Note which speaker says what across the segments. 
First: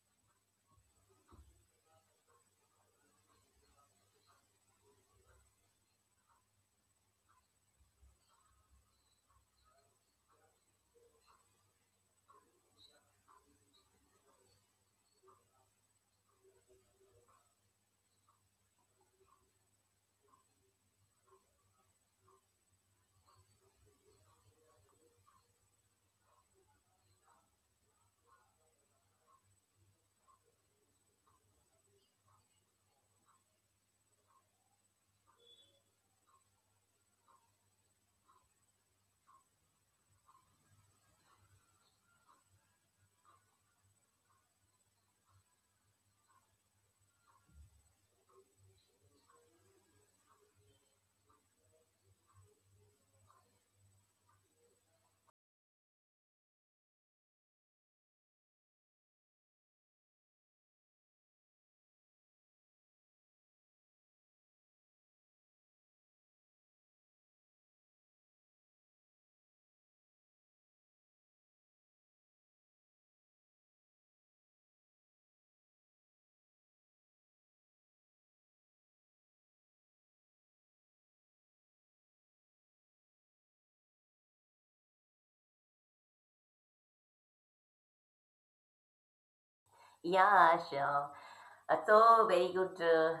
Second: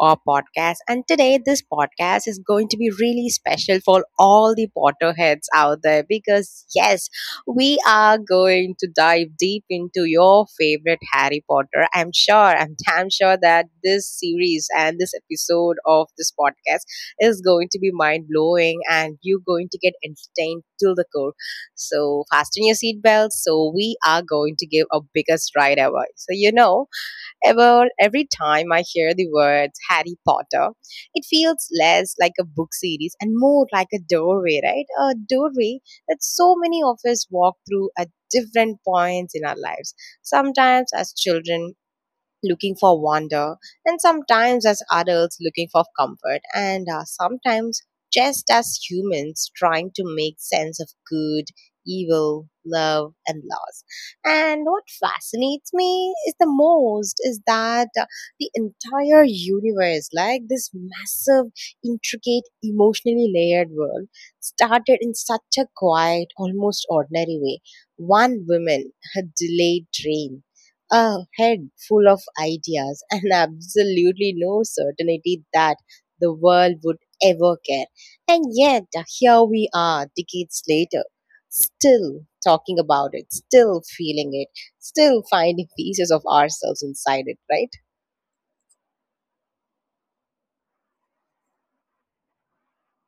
Speaker 1: our podcast. And today, this podcast is going to be really special for all the Potterheads out there because, yes, we are going to dive deep into your favorite Harry Potter. I'm sure, I'm damn sure that this series and this episode of this podcast is going to be mind blowing and you're going to get entertained till the core. So, fasten your seatbelts. So, we are going to give a biggest ride ever. So, you know, Every time I hear the words Harry Potter, it feels less like a book series and more like a doorway, right? A doorway that so many of us walk through at different points in our lives. Sometimes as children, looking for wonder, and sometimes as adults looking for comfort, and sometimes just as humans trying to make sense of good, evil, love, and loss. And what fascinates me is the most is that the entire universe, like this massive, intricate, emotionally layered world, started in such a quiet, almost ordinary way. One woman, her delayed train, a head full of ideas and absolutely no certainty that the world would ever care. And yet, here we are, decades later, still talking about it, still feeling it, still finding pieces of ourselves inside it, right?
Speaker 2: Yeah, sure. So very good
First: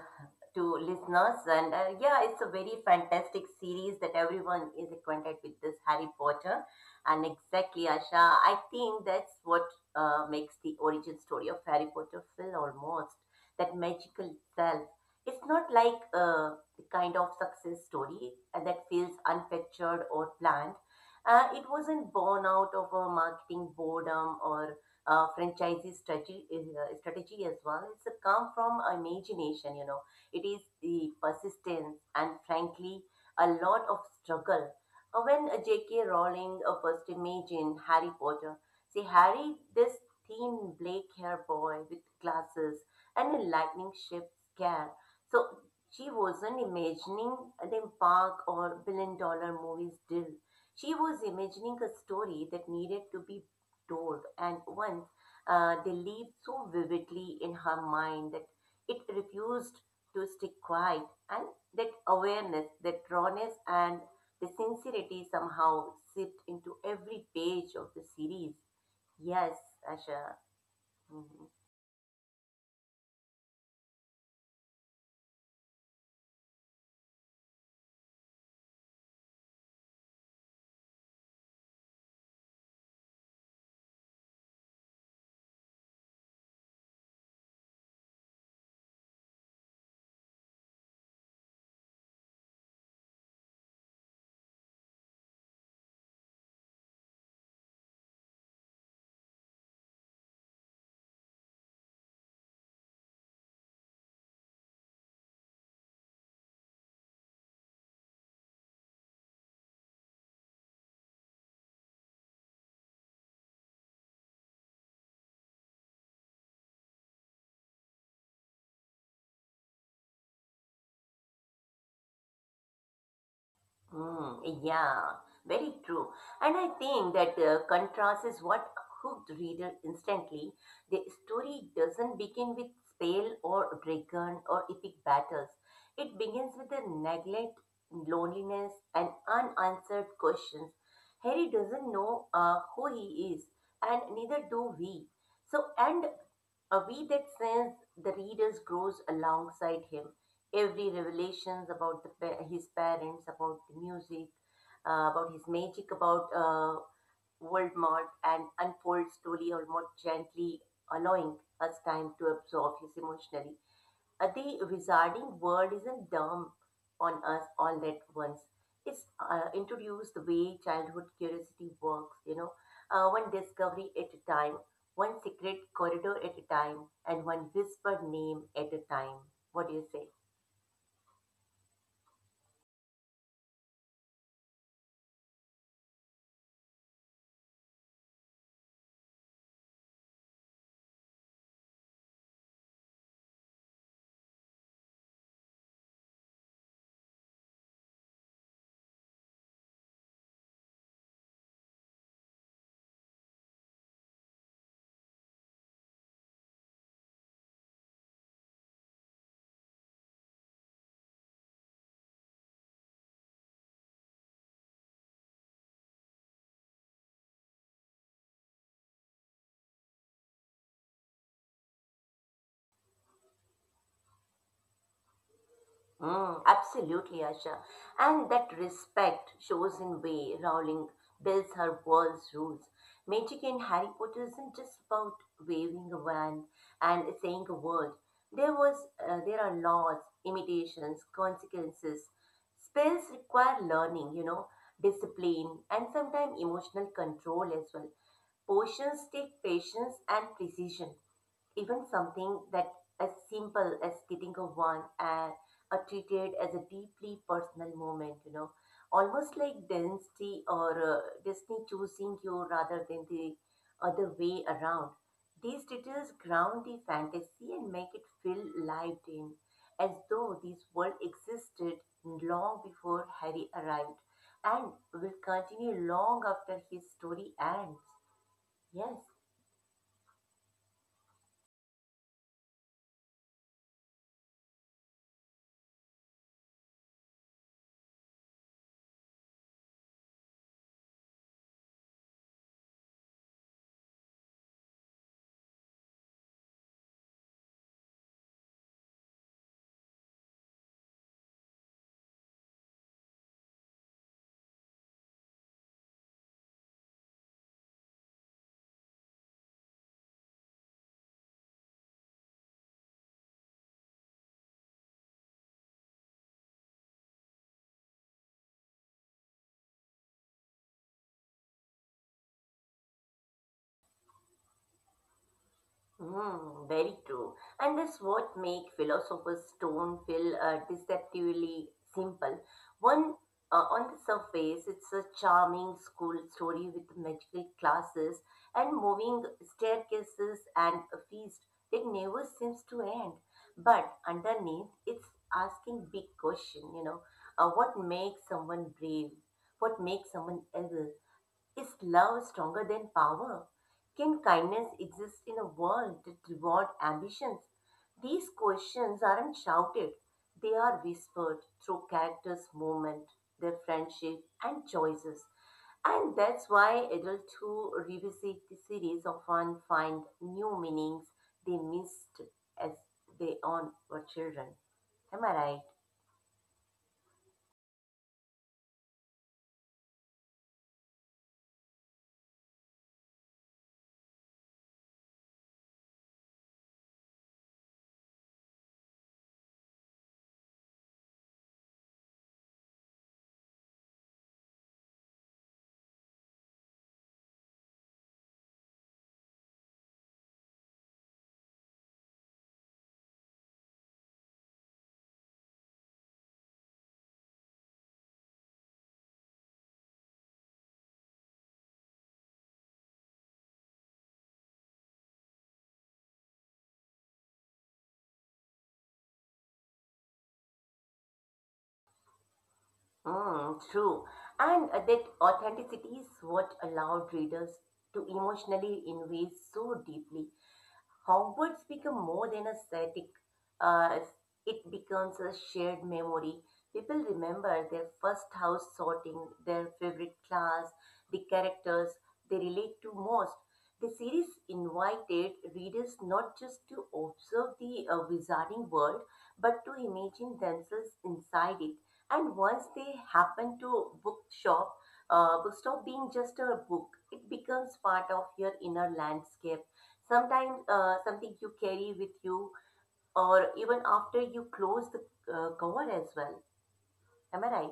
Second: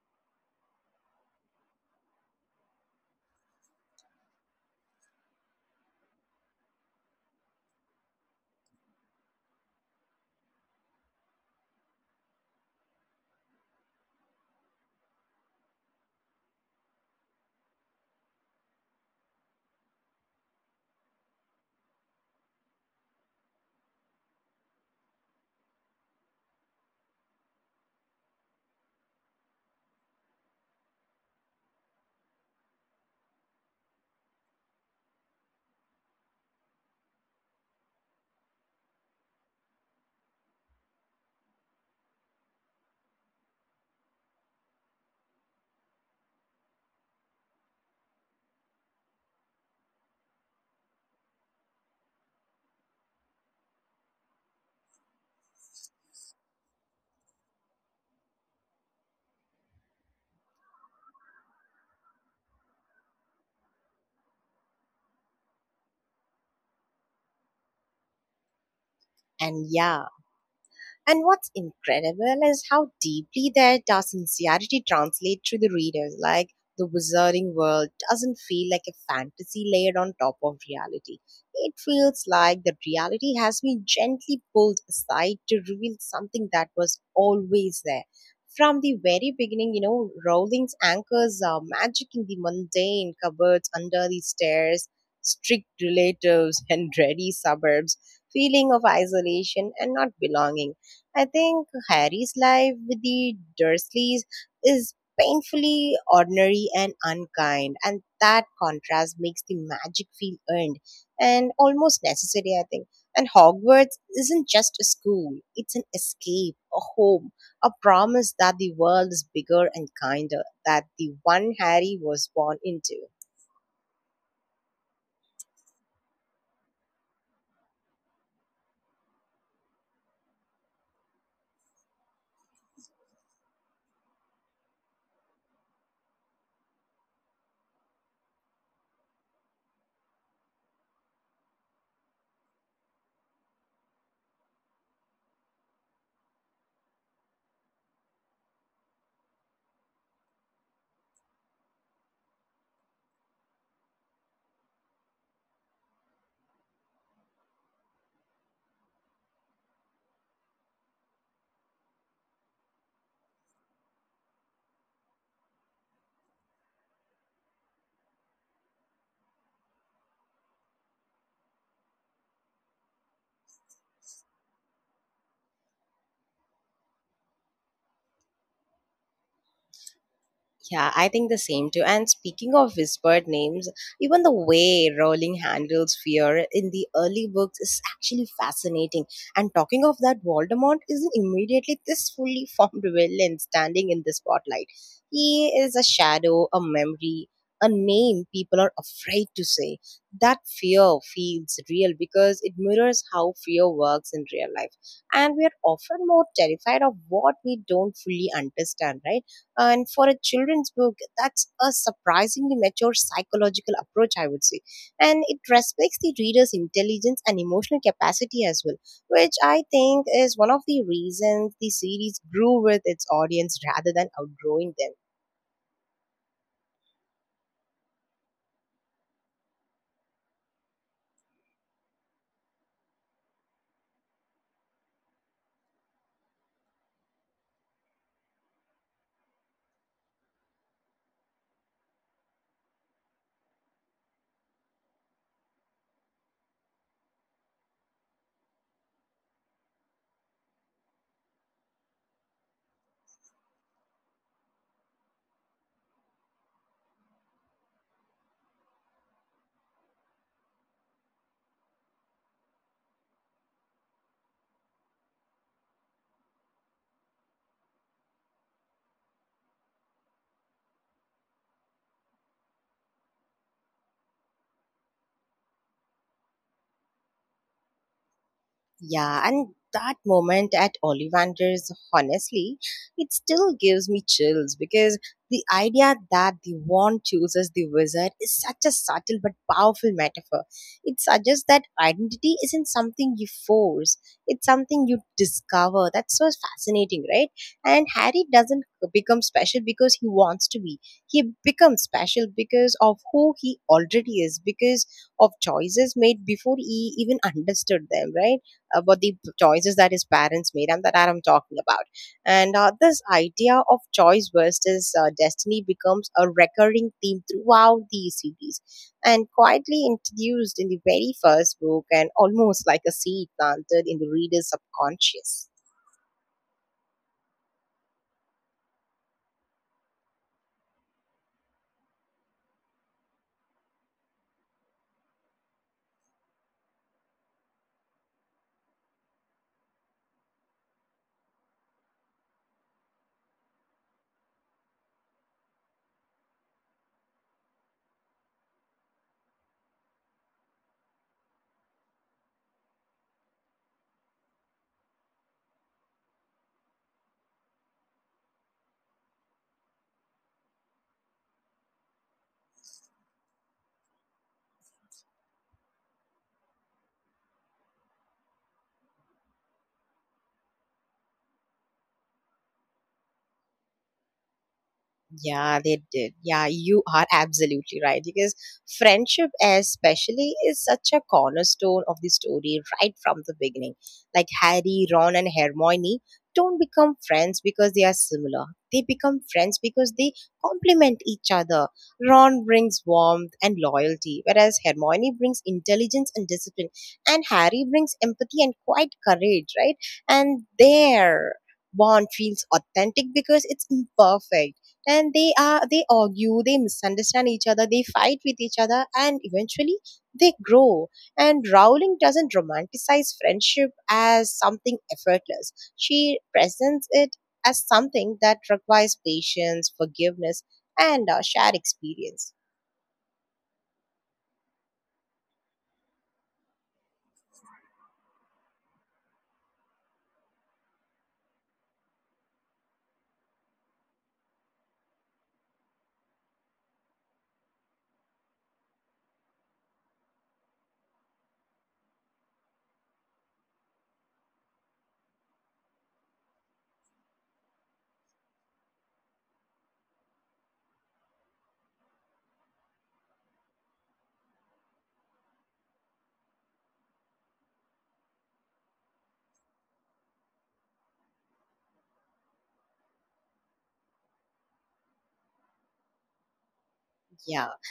Speaker 2: to listeners, and yeah, it's a very fantastic series that everyone is acquainted with this Harry Potter. And exactly, Asha, I think that's what makes the origin story of Harry Potter feel almost that magical self. It's not like the kind of success story that feels unfactured or planned. It wasn't born out of a marketing boredom or franchisee strategy, strategy as well. It's a come from imagination, you know. It is the persistence and frankly a lot of struggle. When J.K. Rowling first imagined Harry Potter, see Harry, this thin black hair boy with glasses and a lightning shaped scare. So she wasn't imagining the park or billion dollar movies deal. She was imagining a story that needed to be doors, and once they lived so vividly in her mind that it refused to stay quiet, and that awareness, that rawness, and the sincerity somehow seeped into every page of the series. Yes,
Speaker 1: And yeah.
Speaker 2: Asha.
Speaker 1: And
Speaker 2: Mhm.
Speaker 1: what's incredible is how deeply their sincerity translates to the readers. Like the wizarding world doesn't feel like a fantasy layered on top of reality. It feels like the reality has been gently pulled aside to reveal something that was always there. From the very beginning, you know, Rowling's anchors are magic in the mundane cupboards under the stairs, strict relatives, and dreary suburbs, feeling of isolation and not belonging. I think Harry's life with the Dursleys is painfully ordinary and unkind, and that contrast makes the magic feel earned and almost necessary, I think. And Hogwarts isn't just a school, it's an escape, a home, a promise that the world is bigger and kinder that the one Harry was born into.
Speaker 2: Mm, yeah, very true. And I think that contrast is what hooked reader instantly. The story doesn't begin with spell or dragon or epic battles. It begins with the neglect, loneliness, and unanswered questions. Harry doesn't know who he is, and neither do we. So, and we that sense the readers grows alongside him every revelations about the, his parents, about the music, about his magic, about world mart, and unfolds slowly, almost gently, allowing us time to absorb his emotionally. The wizarding world isn't dumb on us all at once. It's introduced the way childhood curiosity works, you know, one discovery at a time, one secret corridor at a time, and one whispered name at a time. What do you say?
Speaker 1: Yeah, I think the same too. And speaking of whispered names, even the way Rowling handles fear in the early books is actually fascinating. And talking of that, Voldemort isn't immediately this fully formed villain standing in the spotlight. He is a shadow, a memory, a name people are afraid to say. That fear feels real because it mirrors how fear works in real life. And we are often more terrified of what we don't fully understand, right? And for a children's book, that's a surprisingly mature psychological approach, I would say. And it respects the reader's intelligence and emotional capacity as well, which I think is one of the reasons the series grew with its audience rather than outgrowing them.
Speaker 2: Mm, absolutely, Asha. And that respect shows in way Rowling builds her world's rules. Magic in Harry Potter isn't just about waving a wand and saying a word. There was, there are laws, imitations, consequences. Spells require learning, you know, discipline, and sometimes emotional control as well. Potions take patience and precision. Even something that as simple as getting a wine and are treated as a deeply personal moment, you know, almost like Disney choosing you rather than the other way around. These details ground the fantasy and make it feel lived in, as though this world existed long before Harry arrived and will continue long after his story ends. Yes.
Speaker 1: Yeah, and that moment at Ollivander's, honestly, it still gives me chills because the idea that the wand chooses the wizard is such a subtle but powerful metaphor. It suggests that identity isn't something you force, it's something you discover. That's so fascinating, right? And Harry doesn't become special because he wants to be. He becomes special because of who he already is, because of choices made before he even understood them, right? About the choices that his parents made and that I'm talking about, and this idea of choice versus destiny becomes a recurring theme throughout the series, and quietly introduced in the very first book and almost like a seed planted in the reader's subconscious.
Speaker 2: Hmm, very true. And that's what make Philosopher's Stone feel deceptively simple. One, on the surface, it's a charming school story with magical classes and moving staircases and a feast that never seems to end. But underneath, it's asking big question, you know, what makes someone brave? What makes someone else? Is love stronger than power? Can kindness exist in a world that rewards ambitions? These questions aren't shouted, they are whispered through characters' movement, their friendship, and choices. And that's why adults who revisit the series often find new meanings they missed as they on were children. Am I
Speaker 1: Yeah,
Speaker 2: right?
Speaker 1: they did. Yeah, you are absolutely right because friendship, especially, is such a cornerstone of the story right from the beginning. Like Harry, Ron, and Hermione don't become friends because they are similar. They become friends because they complement each other. Ron brings warmth and loyalty, whereas Hermione brings intelligence and discipline, and Harry brings empathy and quite courage, right? And their bond feels authentic because it's imperfect, and they argue, they misunderstand each other, they fight with each other, and eventually they grow. And Rowling doesn't romanticize friendship as something effortless. She presents it as something that requires patience, forgiveness, and a shared experience.
Speaker 2: Mm, true. And that authenticity is what allowed readers to emotionally invest so deeply. Hogwarts become more than a static, uh, it becomes a shared memory. People remember their first house sorting, their favorite class, the characters they relate to most. The series invited readers not just to observe the wizarding world, but to imagine themselves inside it. And once they happen to bookshop, bookstop being just a book, it becomes part of your inner landscape sometimes something you carry with you or even after you close the cover as well. Am I
Speaker 1: Yeah.
Speaker 2: right?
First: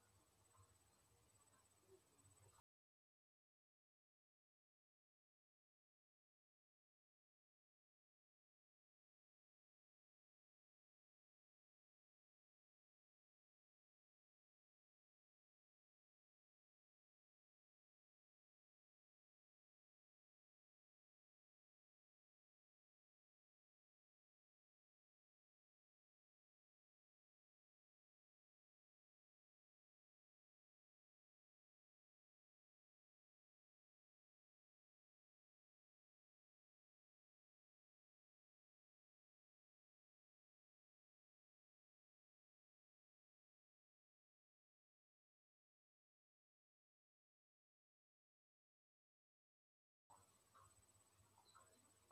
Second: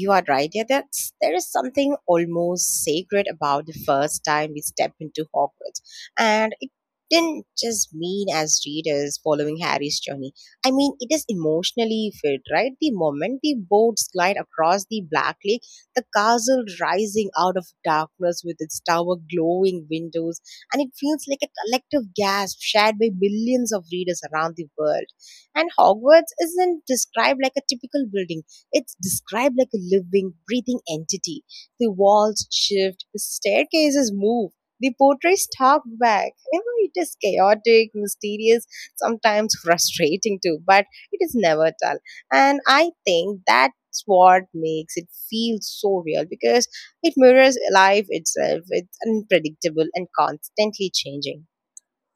Speaker 1: You are right. Yeah, that's there is something almost sacred about the first time we step into Hogwarts, and it didn't just mean as readers following Harry's journey. I mean, it is emotionally filled, right? The moment the boats glide across the Black Lake, the castle rising out of darkness with its tower glowing windows, and it feels like a collective gasp shared by millions of readers around the world. And Hogwarts isn't described like a typical building, it's described like a living, breathing entity. The walls shift, the staircases move, the portraits talk back. You know, it is chaotic, mysterious, sometimes frustrating too, but it is never dull. And I think that's what makes it feel so real because it mirrors life itself. It's unpredictable and constantly changing.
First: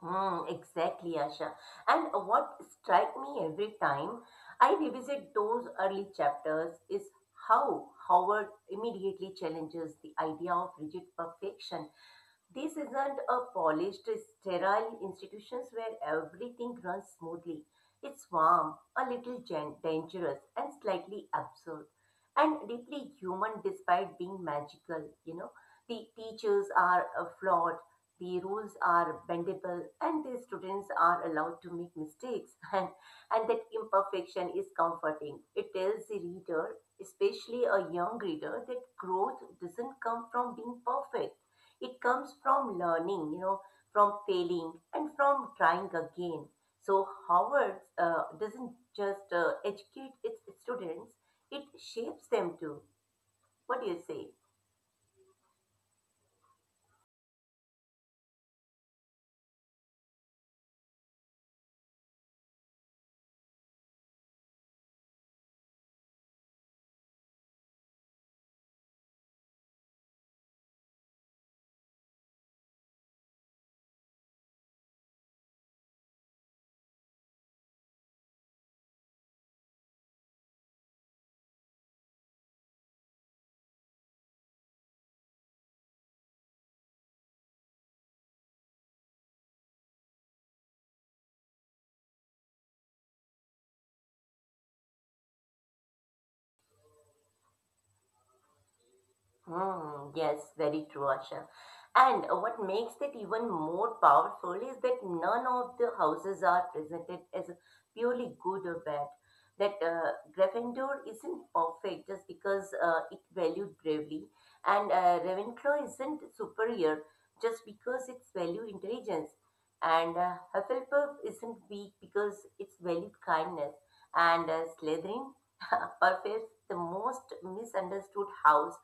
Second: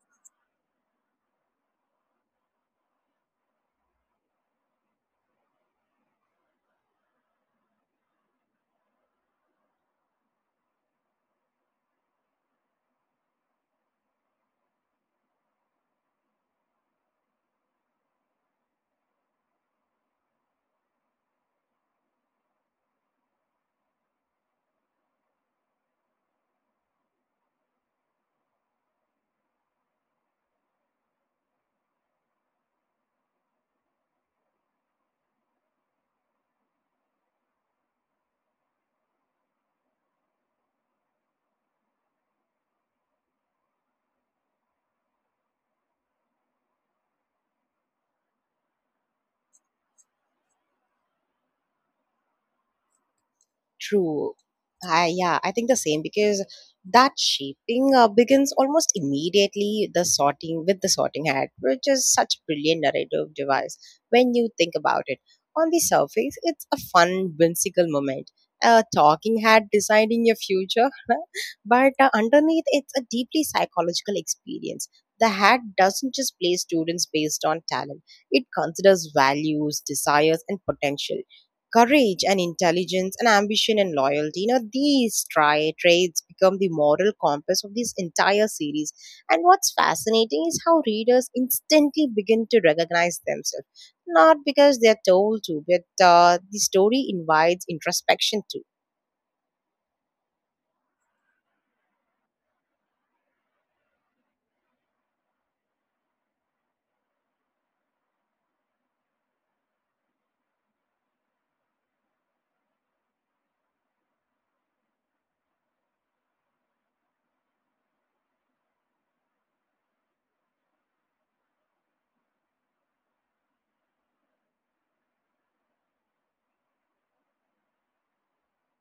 Speaker 2: Hmm, exactly, Asha. And what strike me every time I revisit those early chapters is how howard immediately challenges the idea of rigid perfection. This isn't a polished, sterile institutions where everything runs smoothly. It's warm, a little dangerous, and slightly absurd, and deeply human despite being magical. You know, the teachers are flawed, the rules are bendable, and the students are allowed to make mistakes. And that imperfection is comforting. It tells the reader, especially a young reader, that growth doesn't come from being perfect. It comes from learning, you know, from failing and from trying again. So Howard doesn't just educate its students, it shapes them too. What do you say?
Speaker 1: True. I, yeah, I think the same because that shaping begins almost immediately the sorting with the sorting hat, which is such a brilliant narrative device when you think about it. On the surface, it's a fun, whimsical moment, a talking hat deciding your future, but underneath, it's a deeply psychological experience. The hat doesn't just place students based on talent; it considers values, desires, and potential courage and intelligence and ambition and loyalty. You know, these traits become the moral compass of this entire series. And what's fascinating is how readers instantly begin to recognize themselves, not because they're told to, but the story invites introspection too.
Speaker 2: Hmm, yes, very true, Asha. And what makes it even more powerful is that none of the houses are presented as purely good or bad. That Gryffindor isn't perfect just because it valued bravery, and Ravenclaw isn't superior just because it's valued intelligence, and Hufflepuff isn't weak because it's valued kindness, and Slytherin, perhaps the most misunderstood house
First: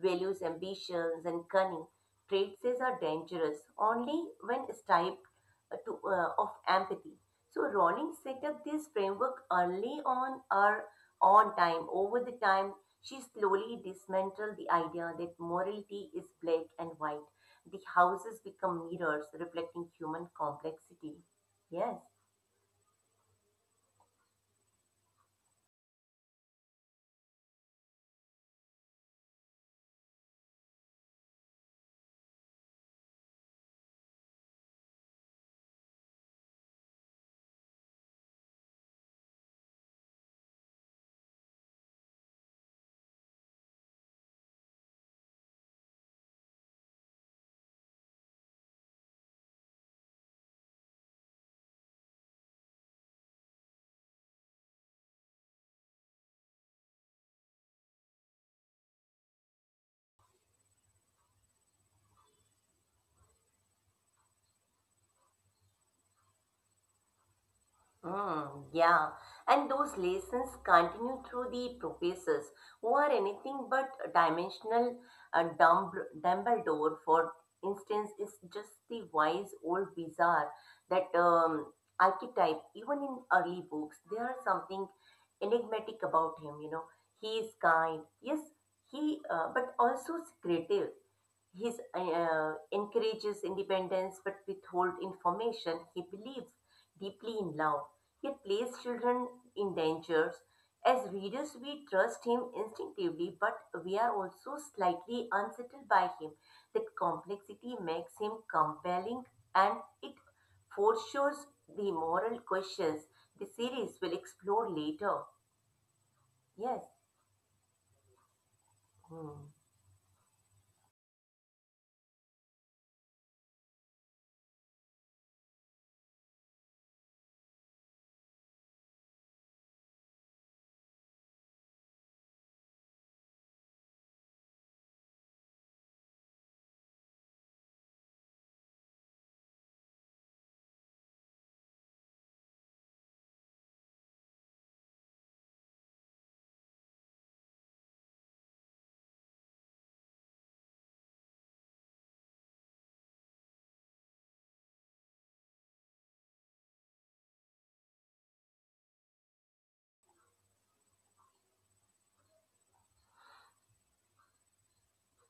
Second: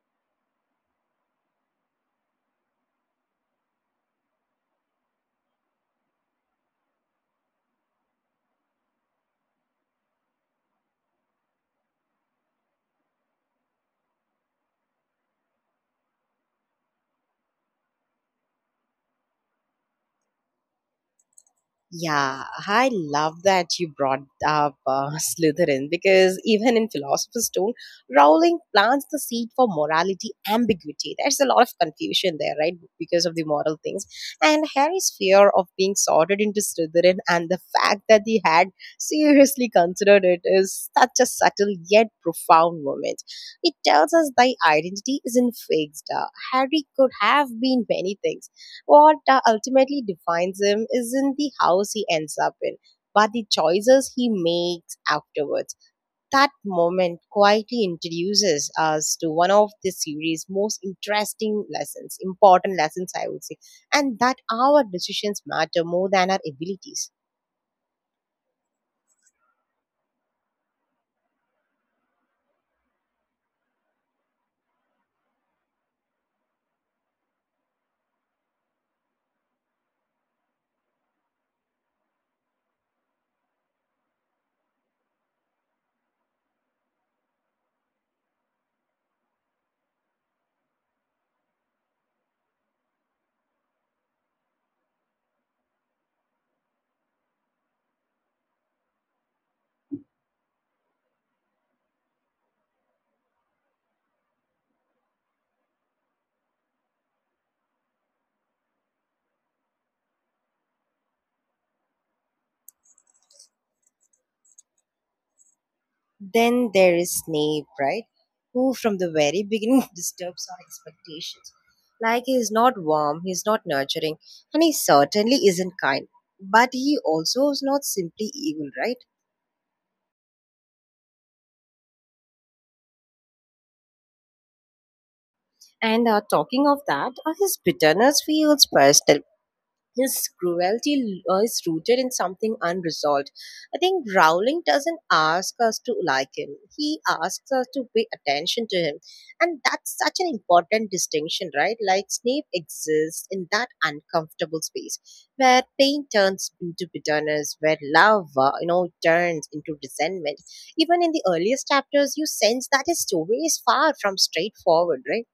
Speaker 2: values ambitions and cunning. Traits are dangerous only when stripped of empathy. So Rawlings set up this framework early on or on time. Over the time, she slowly dismantled the idea that morality is black and white. The houses become mirrors reflecting human complexity. Yes.
Speaker 1: Yeah, I love that you brought up Slytherin because even in Philosopher's Stone, Rowling plants the seed for morality ambiguity. There's a lot of confusion there, right? Because of the moral things. And Harry's fear of being sorted into Slytherin and the fact that he had seriously considered it is such a subtle yet profound moment. It tells us thy identity isn't fixed. Harry could have been many things. What ultimately defines him isn't the house he ends up in, but the choices he makes afterwards. That moment quietly introduces us to one of the series' most interesting lessons, important lessons, I would say, and that our decisions matter more than our abilities.
Speaker 2: Mm, yeah, and those lessons continue through the professors who are anything but dimensional. Uh, Dumb- Dumbledore, for instance, is just the wise old wizard that archetype. Even in early books, there are something enigmatic about him. You know, he is kind, yes, he, but also secretive. He encourages independence but withhold information. He believes deeply in love. Yet places children in dangers. As readers, we trust him instinctively, but we are also slightly unsettled by him. That complexity makes him compelling and it foreshadows the moral questions the series will explore later.
Speaker 1: Then
Speaker 2: Yes.
Speaker 1: there is Snape, right? Who from the
Speaker 2: Hmm.
Speaker 1: very beginning disturbs our expectations. Like he is not warm, he is not nurturing, and he certainly isn't kind. But he also is not simply evil, right? And talking of that, his bitterness feels personal. His cruelty is rooted in something unresolved. I think Rowling doesn't ask us to like him, he asks us to pay attention to him. And that's such an important distinction, right? Like Snape exists in that uncomfortable space where pain turns into bitterness, where love, turns into resentment. Even in the earliest chapters, you sense that his story is far from straightforward, right?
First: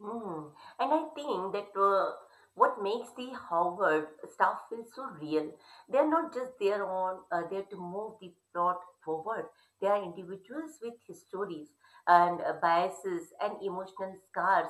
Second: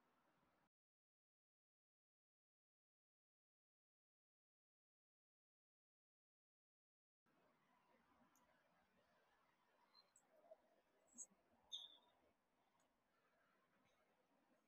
Speaker 2: Mm. And I think that what makes the Howard staff feel so real, they're not just there to move the plot forward. They are individuals with histories and biases and emotional scars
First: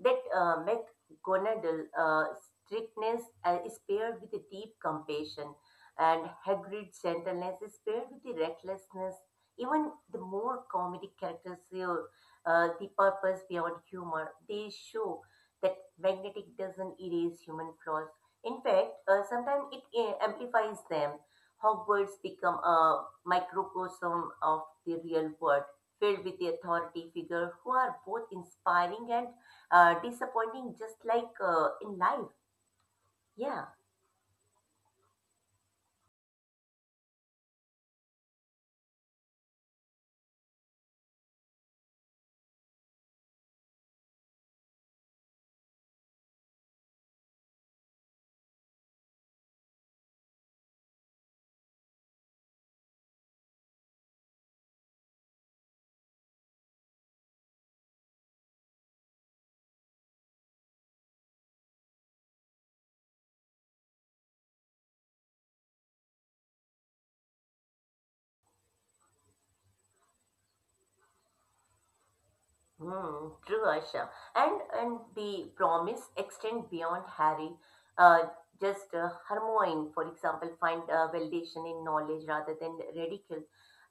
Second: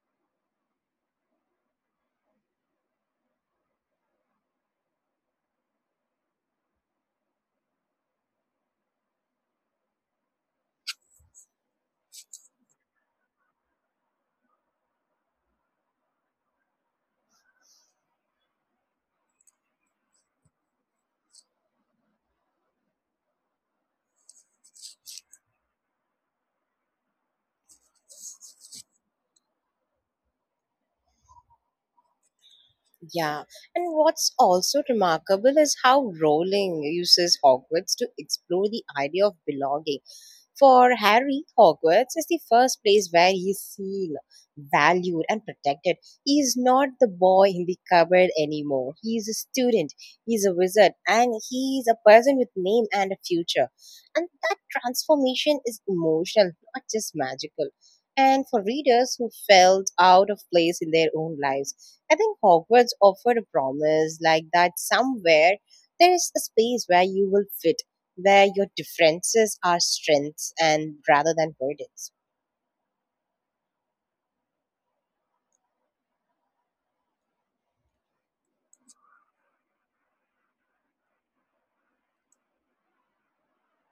Speaker 2: that McGonagall strictness is paired with a deep compassion, and Hagrid's gentleness is paired with the recklessness. Even the more comedic characters here the purpose beyond humor. They show that magnetic doesn't erase human flaws. In fact, sometimes it amplifies them. Hogwarts become a microcosm of the real world, filled with the authority figure who are both inspiring and disappointing, just like in life.
Speaker 1: Yeah,
Speaker 2: Yeah.
Speaker 1: and what's also remarkable is how Rowling uses Hogwarts to explore the idea of belonging. For Harry, Hogwarts is the first place where he is seen, valued, and protected. He is not the boy in the cupboard anymore. He is a student, he is a wizard, and he is a person with name and a future. And that transformation is emotional, not just magical. And for readers who felt out of place in their own lives, I think Hogwarts offered a promise like that somewhere there is a space where you will fit, where your differences are strengths and rather than burdens.
Speaker 2: Hmm, true, Aisha. And the promise extend beyond Harry. Uh, just Hermione, for example, find validation in knowledge rather than ridicule.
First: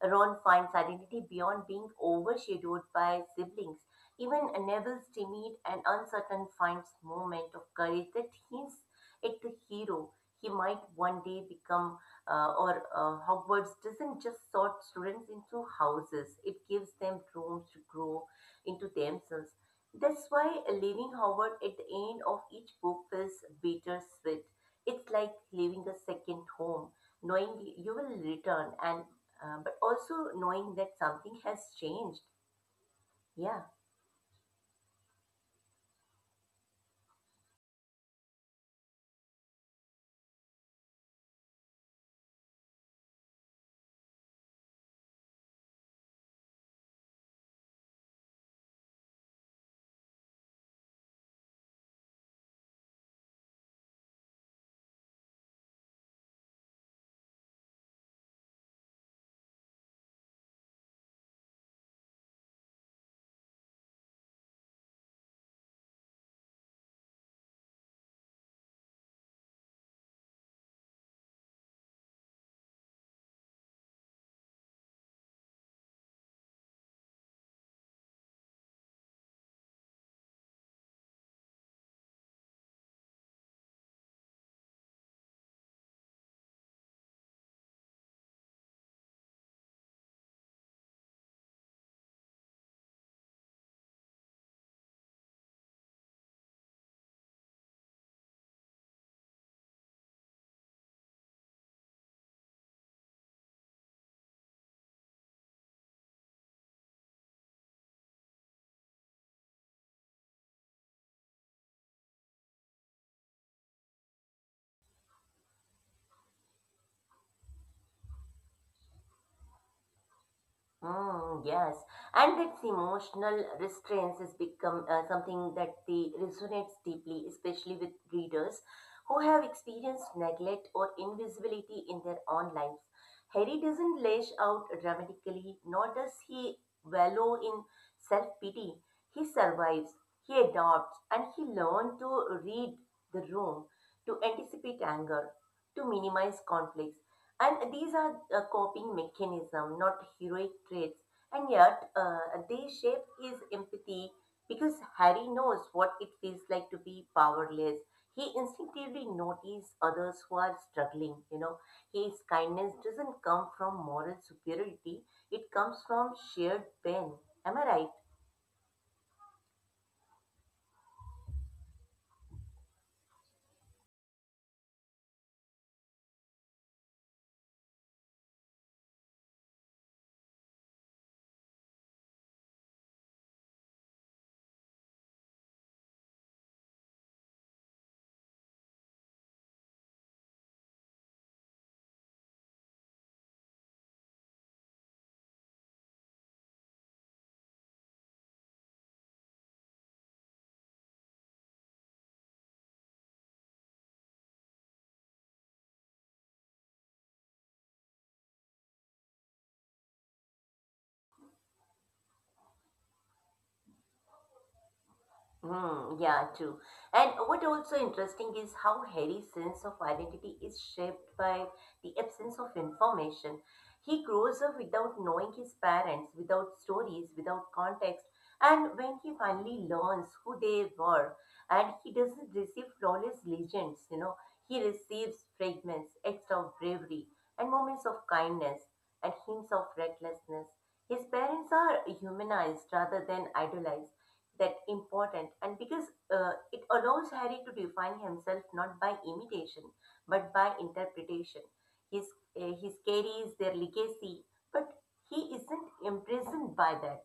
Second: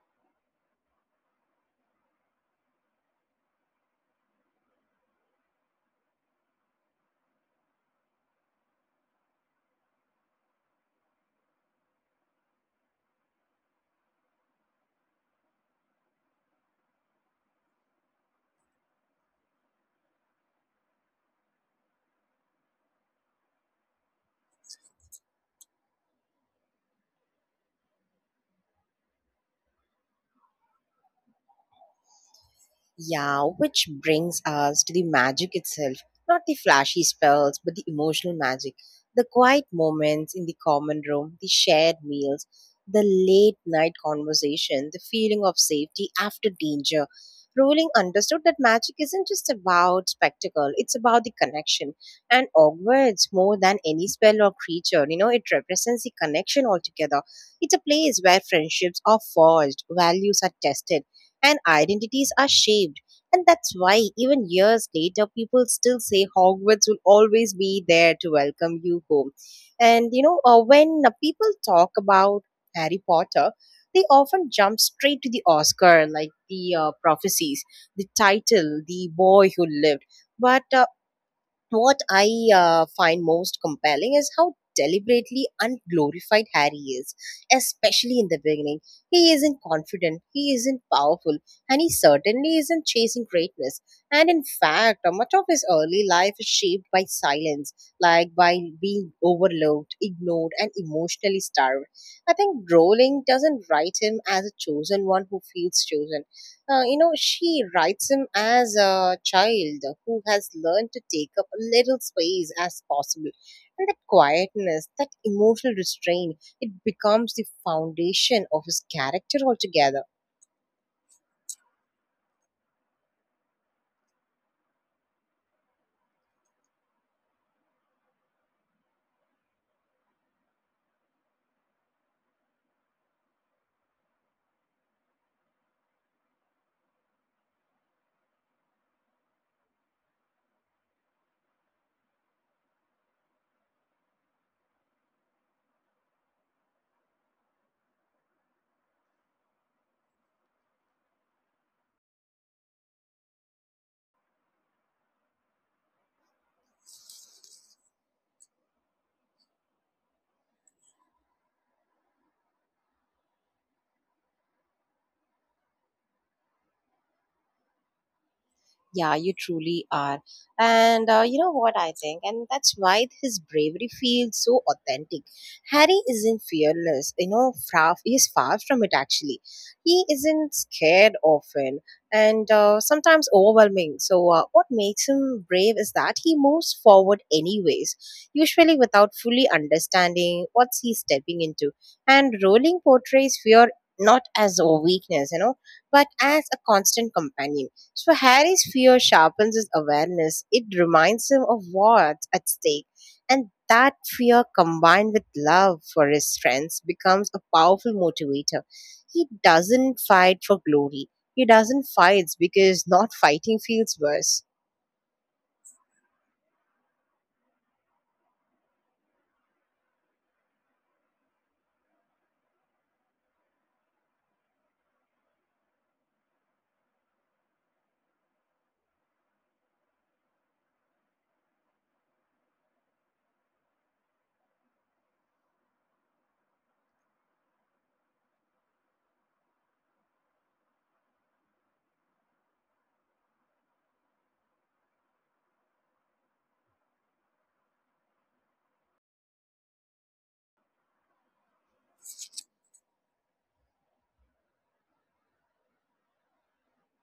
Speaker 2: Ron finds identity beyond being overshadowed by siblings. Even Neville's timid and uncertain finds moment of courage that hints at the hero he might one day become. Or Hogwarts doesn't just sort students into houses; it gives them rooms to grow into themselves. That's why leaving Howard at the end of each book feels bittersweet. It's like leaving a second home, knowing you will return, and but also knowing that something has changed.
Speaker 1: Yeah,
Speaker 2: Yeah.
Speaker 1: which brings us to the magic itself. Not the flashy spells, but the emotional magic. The quiet moments in the common room, the shared meals, the late night conversation, the feeling of safety after danger. Rowling understood that magic isn't just about spectacle, it's about the connection. And Hogwarts, more than any spell or creature, you know, it represents the connection altogether. It's a place where friendships are forged, values are tested, and identities are shaped. And that's why, even years later, people still say Hogwarts will always be there to welcome you home. And you know, when people talk about Harry Potter, they often jump straight to the Oscar, like the prophecies, the title, the boy who lived. But what I find most compelling is how deliberately unglorified Harry is, especially in the beginning. He isn't confident, he isn't powerful, and he certainly isn't chasing greatness. And in fact, much of his early life is shaped by silence, like by being overlooked, ignored, and emotionally starved. I think Rowling doesn't write him as a chosen one who feels chosen. You know, she writes him as a child who has learned to take up a little space as possible. And that quietness, that emotional restraint, it becomes the foundation of his character altogether.
Speaker 2: Mm, yes, and its emotional restraints has become something that the resonates deeply, especially with readers who have experienced neglect or invisibility in their own lives. Harry doesn't lash out dramatically, nor does he wallow in self-pity. He survives, he adopts, and he learns to read the room, to anticipate anger, to minimize conflicts. And these are coping mechanism, not heroic traits. And yet, they shape his empathy because Harry knows what it feels like to be powerless. He instinctively notices others who are struggling. You know, his kindness doesn't come from moral superiority; it comes from shared pain. Am I right?
Speaker 1: Yeah, you truly are. And you know what I think? And that's why his bravery feels so authentic. Harry isn't fearless, you know, he's far from it actually. He isn't scared often and sometimes overwhelming. So what makes him brave is that he moves forward anyways, usually without fully understanding what he's stepping into. And Rowling portrays fear not as a weakness, you know, but as a constant companion, so Harry's fear sharpens his awareness. It reminds him of what's at stake. And that fear combined with love for his friends becomes a powerful motivator. He doesn't fight for glory. He doesn't fight because not fighting feels worse.
Speaker 2: Hmm, yeah, true. And what also interesting is how Harry's sense of identity is shaped by the absence of information. He grows up without knowing his parents, without stories, without context. And when he finally learns who they were, and he doesn't receive flawless legends, you know, he receives fragments, acts of bravery, and moments of kindness, and hints of recklessness. His parents are humanized rather than idolized that important and because it allows harry to define himself not by imitation but by interpretation his his carries their legacy but he isn't imprisoned by that.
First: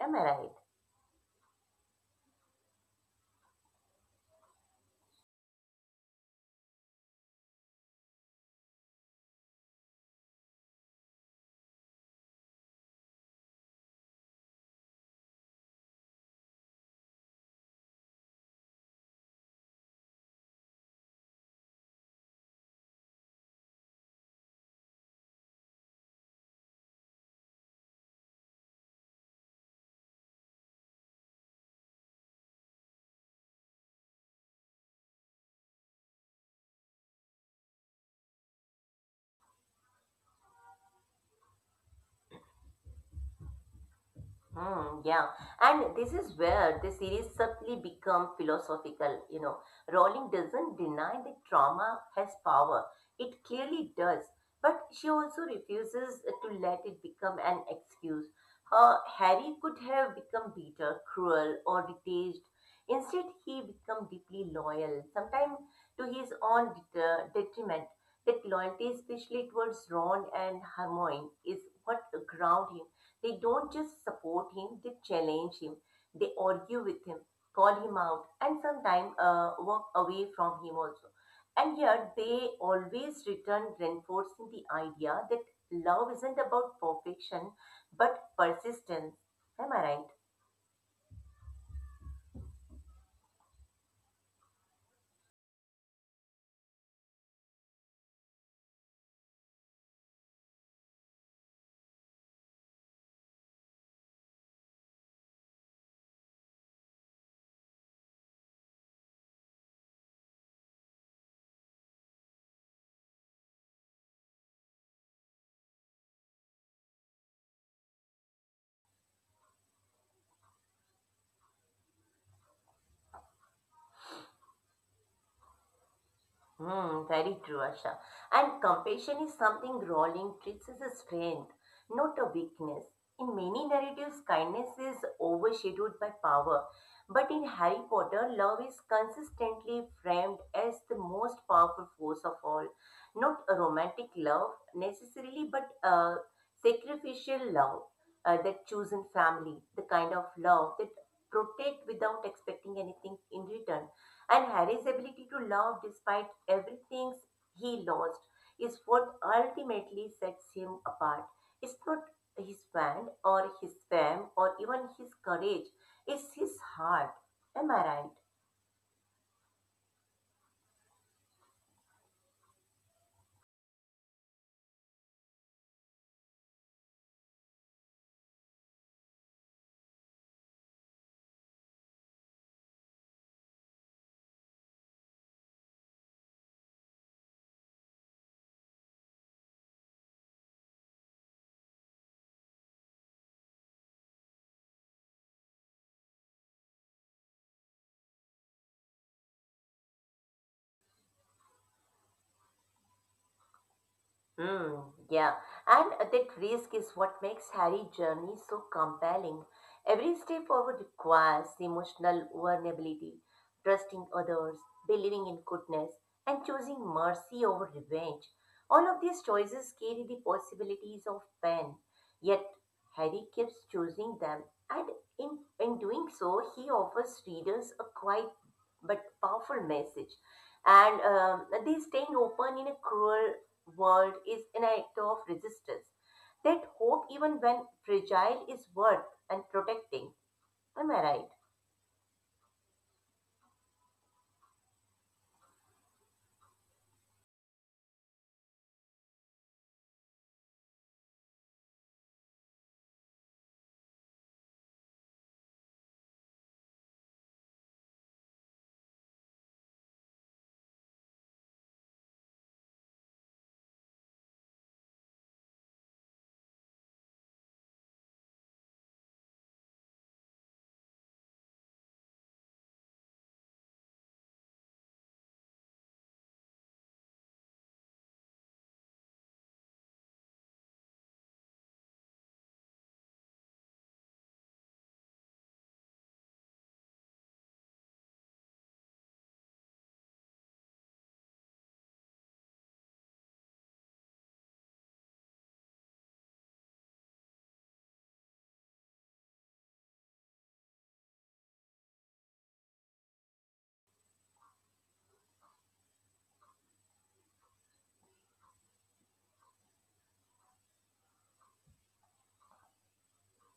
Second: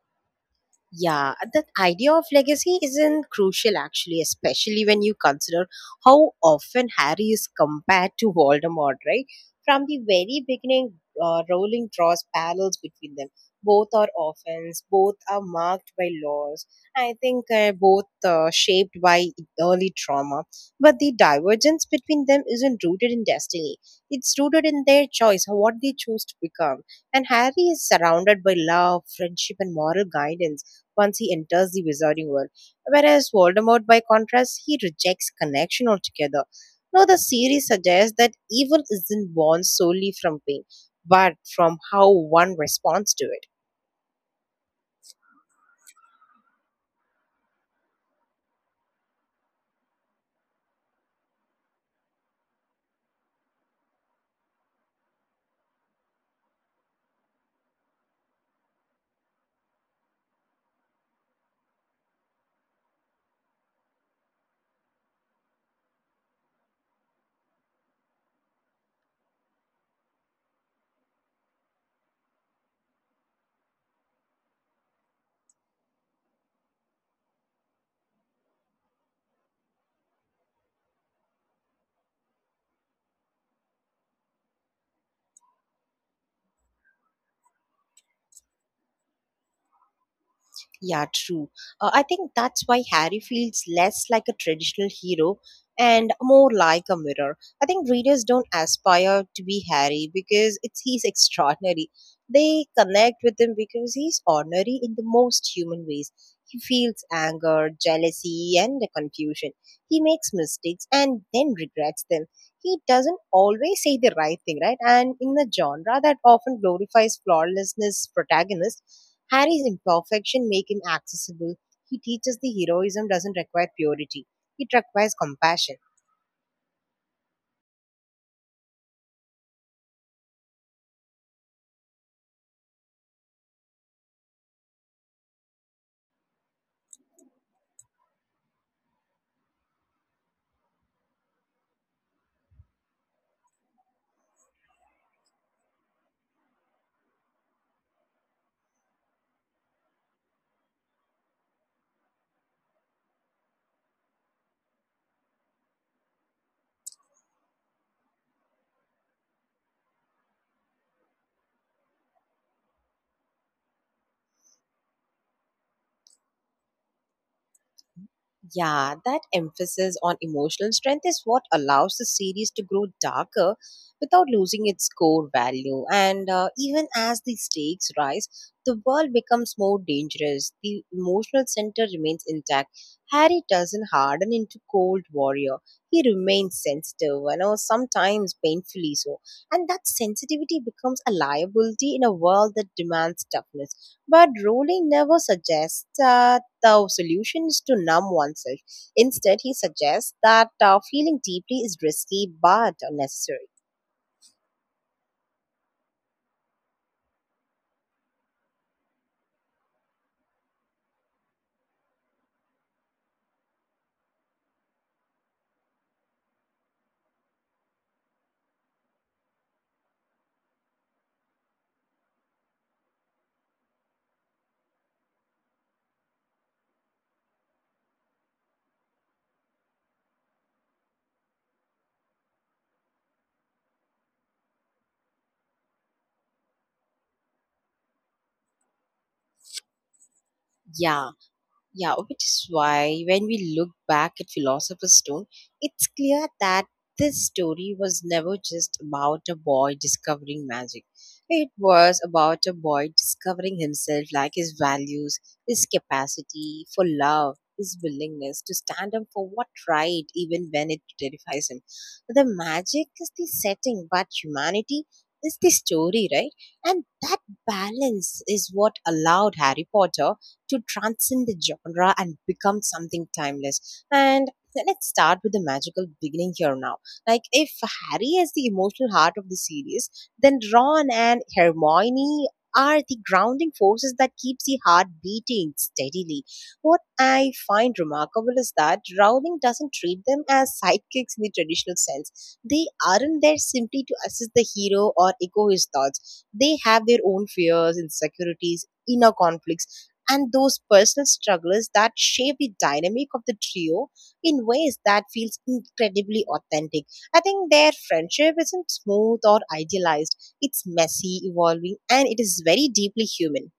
Speaker 2: Am I right?
Speaker 1: Yeah, that idea of legacy isn't crucial actually, especially when you consider how often Harry is compared to Voldemort, right? From the very beginning, Rowling draws parallels between them. Both are orphans, both are marked by laws. I think both shaped by early trauma. But the divergence between them isn't rooted in destiny, it's rooted in their choice, what they choose to become. And Harry is surrounded by love, friendship, and moral guidance once he enters the wizarding world. Whereas Voldemort, by contrast, he rejects connection altogether. Now, the series suggests that evil isn't born solely from pain, but from how one responds to it.
Speaker 2: Hmm, yeah, and this is where the series subtly become philosophical. You know, Rowling doesn't deny that trauma has power. It clearly does, but she also refuses to let it become an excuse. Harry could have become bitter, cruel, or detached. Instead, he became deeply loyal, sometimes to his own detriment. That loyalty, especially towards Ron and Hermione, is what ground him. They don't just support him, they challenge him, they argue with him, call him out, and sometimes walk away from him also. And yet, they always return reinforcing the idea that love isn't about perfection but persistence. Am I right?
Speaker 1: Yeah, true. I think that's why Harry feels less like a traditional hero and more like a mirror. I think readers don't aspire to be Harry because it's he's extraordinary. They connect with him because he's ordinary in the most human ways. He feels anger, jealousy, and the confusion. He makes mistakes and then regrets them. He doesn't always say the right thing, right? And in a genre that often glorifies flawlessness protagonists, Harry's imperfection make him accessible. He teaches the heroism doesn't require purity. It requires compassion.
Speaker 2: Hmm, very true, Asha. And compassion is something Rowling treats as a strength, not a weakness. In many narratives, kindness is overshadowed by power. But in Harry Potter, love is consistently framed as the most powerful force of all. Not a romantic love necessarily, but a sacrificial love, that chosen family, the kind of love that protect without expecting anything in return. And Harry's ability to love despite everything he lost is what ultimately sets him apart. It's not his band or his fame or even his courage, it's his heart. Am I right?
Speaker 1: Yeah, that emphasis on emotional strength is what allows the series to grow darker without losing its core value. And even as the stakes rise, the world becomes more dangerous. The emotional center remains intact. Harry doesn't harden into cold warrior. He remains sensitive, you know, sometimes painfully so. And that sensitivity becomes a liability in a world that demands toughness. But Rowling never suggests the solution is to numb oneself. Instead, he suggests that feeling deeply is risky but necessary.
Speaker 2: Mm, yeah, and that risk is what makes Harry's journey so compelling. Every step forward requires emotional vulnerability, trusting others, believing in goodness, and choosing mercy over revenge. All of these choices carry the possibilities of pain, yet Harry keeps choosing them, and in doing so, he offers readers a quiet but powerful message. And They staying open in a cruel world is an act of resistance. That hope, even when fragile, is worth and protecting. Am I
Speaker 1: Yeah.
Speaker 2: right?
Speaker 1: Yeah, which is why when we look back at Philosopher's Stone, it's clear that this story was never just about a boy discovering magic. It was about a boy discovering himself, like his values, his capacity for love, his willingness to stand up for what right, even when it terrifies him. The magic is the setting, but humanity is the story, right? And that balance is what allowed Harry Potter to transcend the genre and become something timeless. And let's start with the magical beginning here now. Like, if Harry is the emotional heart of the series, then Ron and Hermione are the grounding forces that keeps the heart beating steadily. What I find remarkable is that Rowling doesn't treat them as sidekicks in the traditional sense. They aren't there simply to assist the hero or echo his thoughts. They have their own fears, insecurities, inner conflicts, and those personal struggles that shape the dynamic of the trio in ways that feels incredibly authentic. I think their friendship isn't smooth or idealized. It's messy, evolving, and it is very deeply human.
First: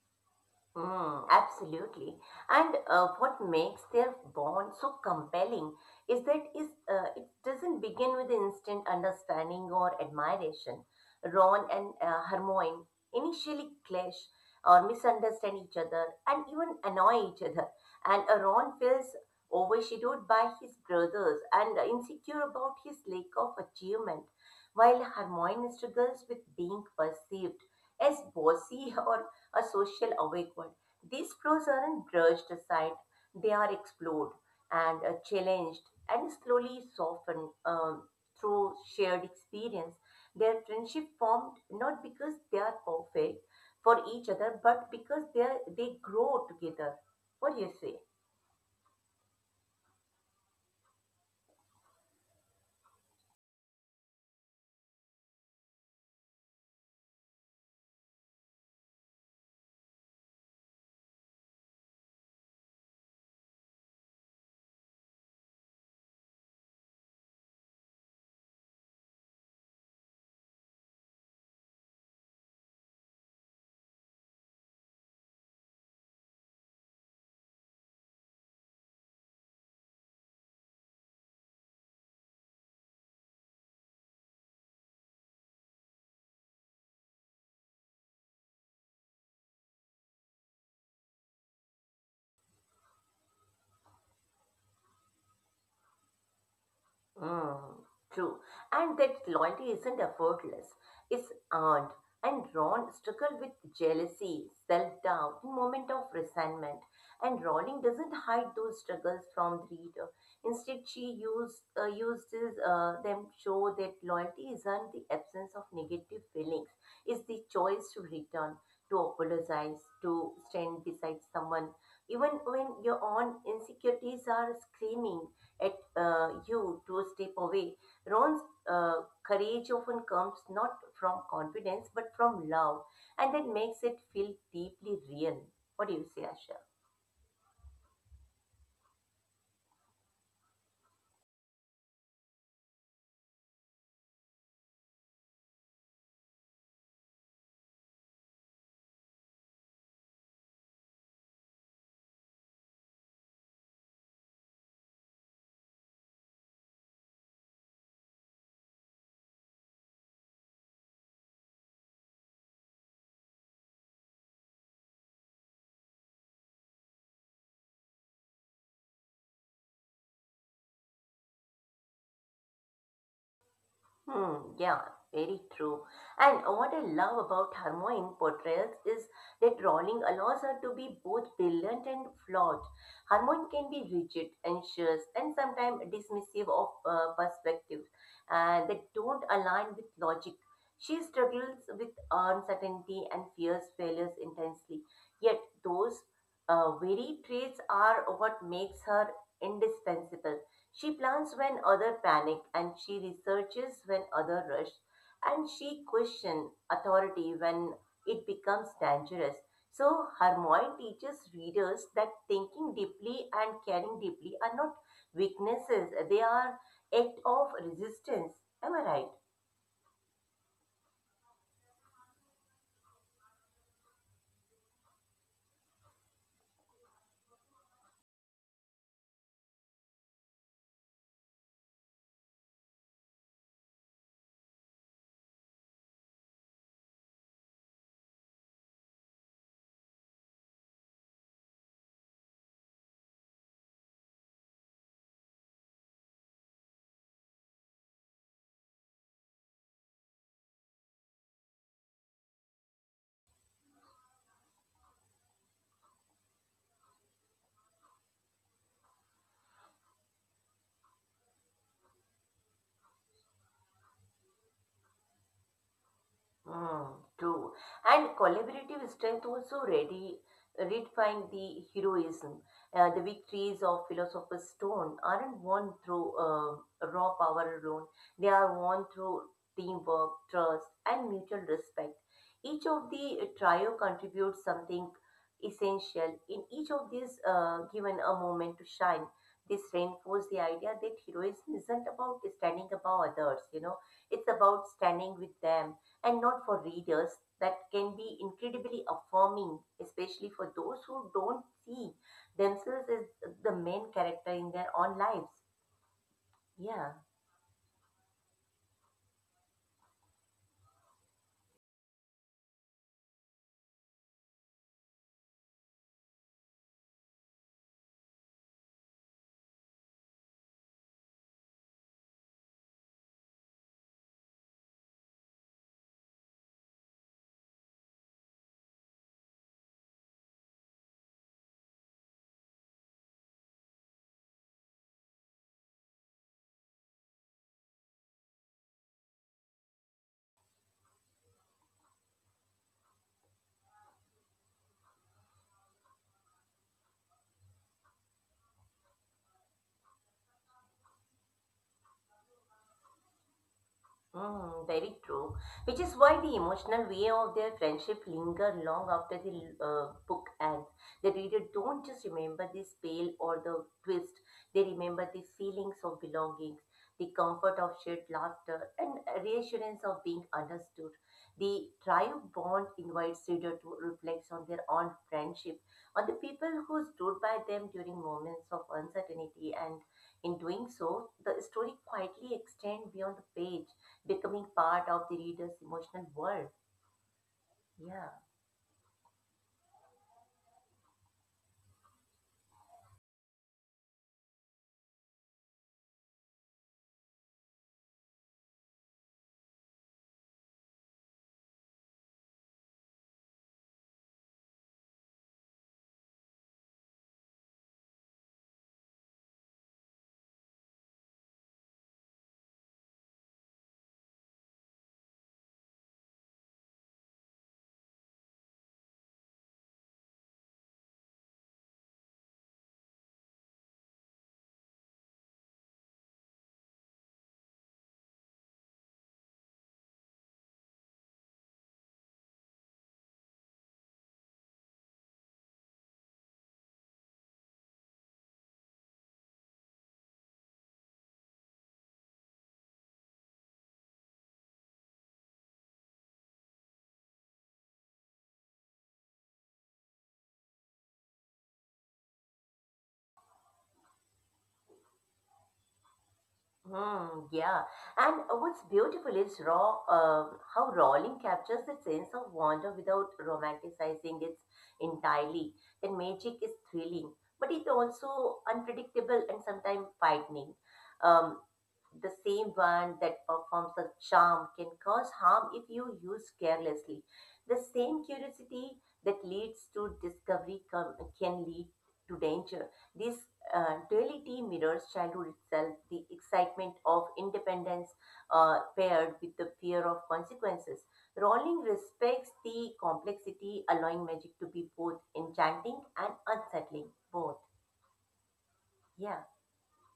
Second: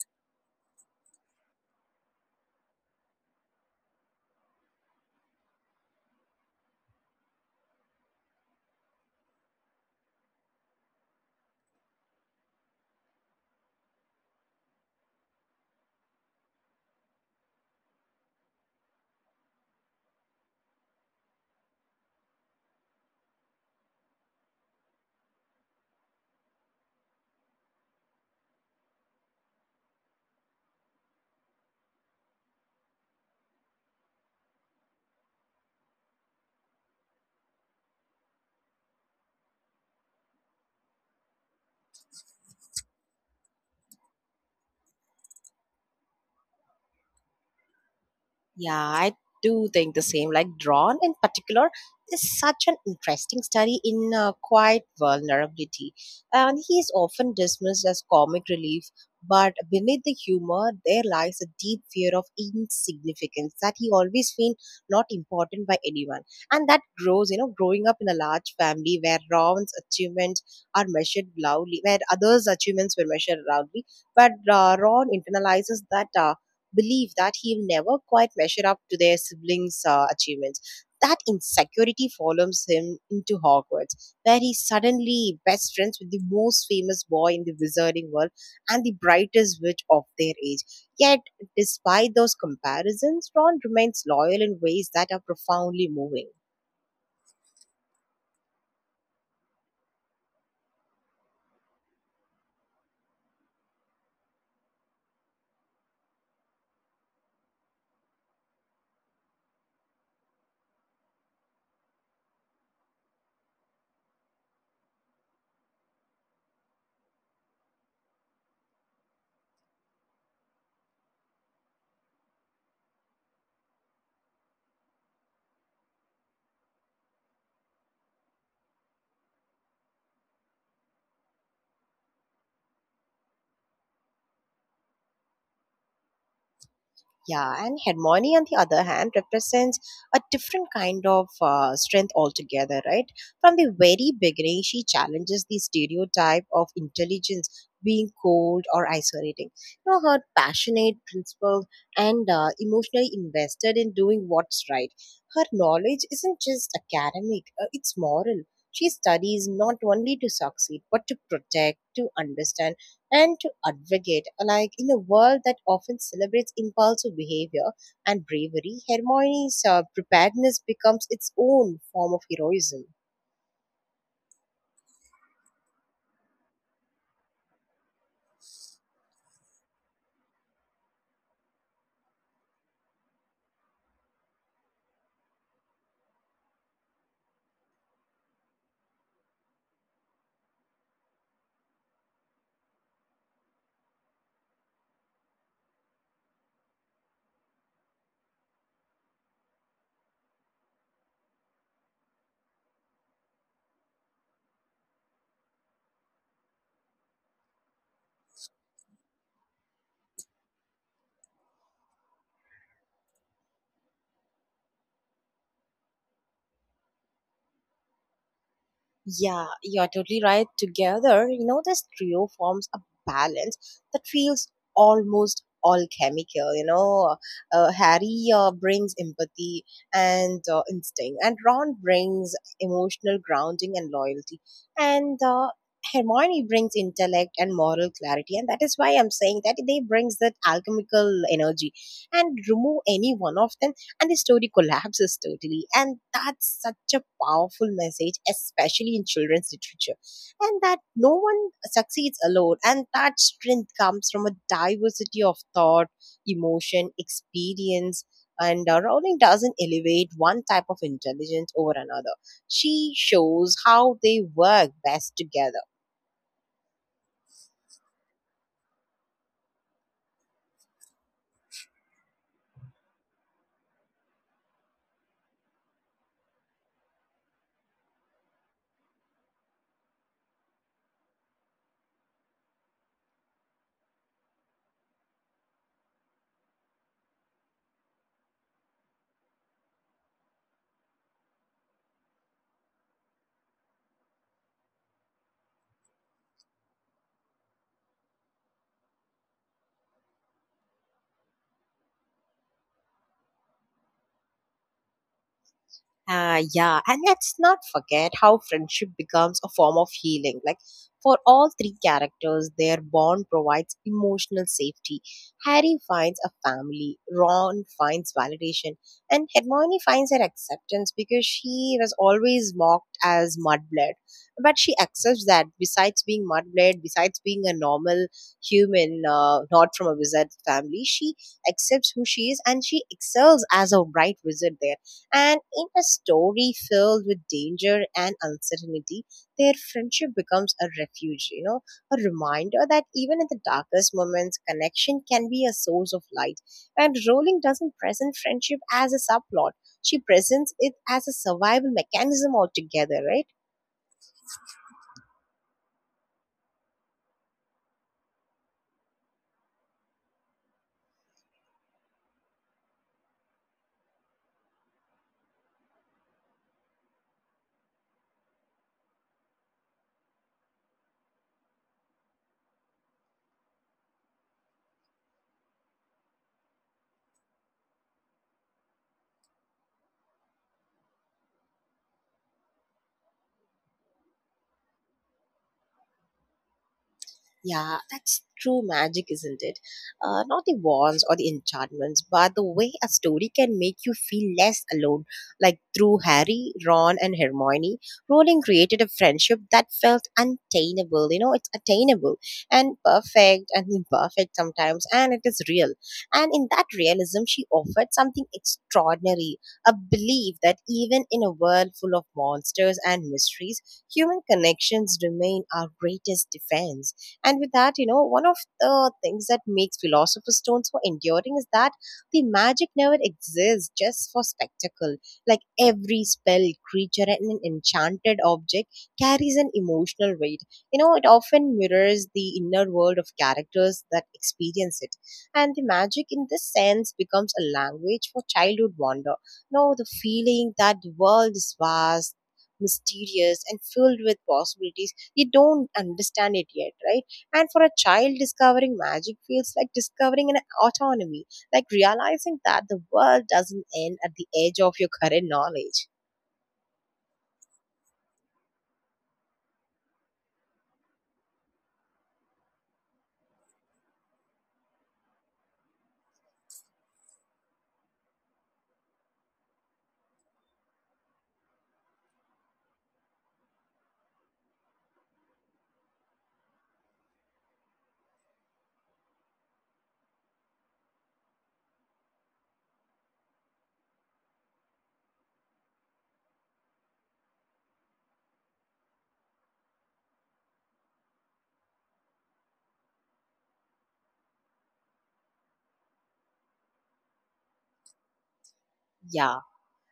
Speaker 2: Mm, absolutely. And What makes their bond so compelling is that is it doesn't begin with instant understanding or admiration. Ron and Hermione initially clash or misunderstand each other and even annoy each other. And Ron feels overshadowed by his brothers and insecure about his lack of achievement, while Hermione struggles with being perceived as bossy or a social awake one. These flows aren't brushed aside, they are explored and challenged and slowly softened through shared experience. Their friendship formed not because they are perfect for each other, but because they grow together. What do you say?
Speaker 1: Yeah, I do think the same. Like drawn in particular is such an interesting study in quiet vulnerability, and he is often dismissed as comic relief. But beneath the humor, there lies a deep fear of insignificance that he always feel not important by anyone, and that grows. You know, growing up in a large family where Ron's achievements are measured loudly, where others' achievements were measured loudly, but Ron internalizes that. Believe that he'll never quite measure up to their siblings' achievements. That insecurity follows him into Hogwarts, where he's suddenly best friends with the most famous boy in the wizarding world and the brightest witch of their age. Yet, despite those comparisons, Ron remains loyal in ways that are profoundly moving.
Speaker 2: Mm, true. And that loyalty isn't effortless, it's earned. And Ron struggled with jealousy, self doubt, and moment of resentment. And Rowling doesn't hide those struggles from the reader. Instead, she uses them to show that loyalty isn't the absence of negative feelings, it's the choice to return, to apologize, to stand beside someone, even when your own insecurities are screaming at you to step away. Ron's courage often comes not from confidence but from love, and that makes it feel deeply real. What do you say, Asha?
Speaker 1: Yeah, and hegemony, on the other hand, represents a different kind of strength altogether, right? From the very beginning, she challenges the stereotype of intelligence being cold or isolating. You know, her passionate, principled, and emotionally invested in doing what's right. Her knowledge isn't just academic, it's moral. She studies not only to succeed, but to protect, to understand, and to advocate. Like in a world that often celebrates impulsive behavior and bravery, Hermione's preparedness becomes its own form of heroism.
Speaker 2: Hmm, yeah, very true. And what I love about Hermione portrayals is that Rowling allows her to be both brilliant and flawed. Hermione can be rigid, anxious, and sometimes dismissive of perspectives that don't align with logic. She struggles with uncertainty and fears failures intensely. Yet those very traits are what makes her indispensable. She plans when other panic and she researches when other rush and she questions authority when it becomes dangerous. So Hermione teaches readers that thinking deeply and caring deeply are not weaknesses, they are act of resistance. Am I right?
Speaker 1: Yeah, you're totally right. Together, you know, this trio forms a balance that feels almost alchemical. You know, Harry brings empathy and instinct, and Ron brings emotional grounding and loyalty, and Hermione brings intellect and moral clarity, and that is why I'm saying that they brings that alchemical energy. And remove any one of them and the story collapses totally. And that's such a powerful message, especially in children's literature. And that no one succeeds alone, and that strength comes from a diversity of thought, emotion, experience. And Rowling doesn't elevate one type of intelligence over another. She shows how they work best together.
Speaker 2: Mm, true. And collaborative strength also ready redefine the heroism. The victories of Philosopher's Stone aren't won through raw power alone. They are won through teamwork, trust, and mutual respect. Each of the trio contributes something essential. In each of these, given a moment to shine, this reinforces the idea that heroism isn't about standing above others. You know, it's about standing with them and not for readers that can be incredibly affirming, especially for those who don't see themselves as the main character in their own lives.
Speaker 1: Yeah,
Speaker 2: Yeah.
Speaker 1: and let's not forget how friendship becomes a form of healing. Like for all three characters, their bond provides emotional safety. Harry finds a family, Ron finds validation, and Hermione finds her acceptance because she was always mocked as mudblood. But she accepts that besides being mudblood, besides being a normal human, not from a wizard family, she accepts who she is and she excels as a bright wizard there, and in a story filled with danger and uncertainty, their friendship becomes a refuge, you know, a reminder that even in the darkest moments, connection can be a source of light. And Rowling doesn't present friendship as a subplot, she presents it as a survival mechanism altogether, right?
Speaker 2: Mm, very true. Which is why the emotional way of their friendship linger long after the book ends. The reader don't just remember the spell or the twist, they remember the feelings of belonging, the comfort of shared laughter, and reassurance of being understood. The triumph bond invites reader to reflect on their own friendship, on the people who stood by them during moments of uncertainty, and in doing so, the story quietly extends beyond the page becoming part of the reader's emotional world.
Speaker 1: Yeah,
Speaker 2: Yeah.
Speaker 1: that's true magic, isn't it? Not the wands or the enchantments, but the way a story can make you feel less alone. Like through Harry, Ron, and Hermione, Rowling created a friendship that felt untainable. You know, it's attainable and perfect and imperfect sometimes, and it is real. And in that realism, she offered something extraordinary, a belief that even in a world full of monsters and mysteries, human connections remain our greatest defense. And with that, you know, one of the things that makes Philosopher's Stone so enduring is that the magic never exists just for spectacle. Like every spell, creature, and an enchanted object carries an emotional weight. You know, it often mirrors the inner world of characters that experience it. And the magic, in this sense, becomes a language for childhood wonder. No, the feeling that the world is vast. Mysterious and filled with possibilities, you don't understand it yet, right? And for a child, discovering magic feels like discovering an autonomy, like realizing that the world doesn't end at the edge of your current knowledge.
Speaker 2: Hmm, yeah. And what's beautiful is raw, how Rowling captures the sense of wonder without romanticizing it entirely. That magic is thrilling, but it's also unpredictable and sometimes frightening. um. The same one that performs a charm can cause harm if you use carelessly. The same curiosity that leads to discovery can lead to danger. This duality mirrors childhood itself, the excitement of independence paired with the fear of consequences. Rowling respects the complexity, allowing magic to be both enchanting and unsettling. Both. Yeah.
Speaker 1: Yeah.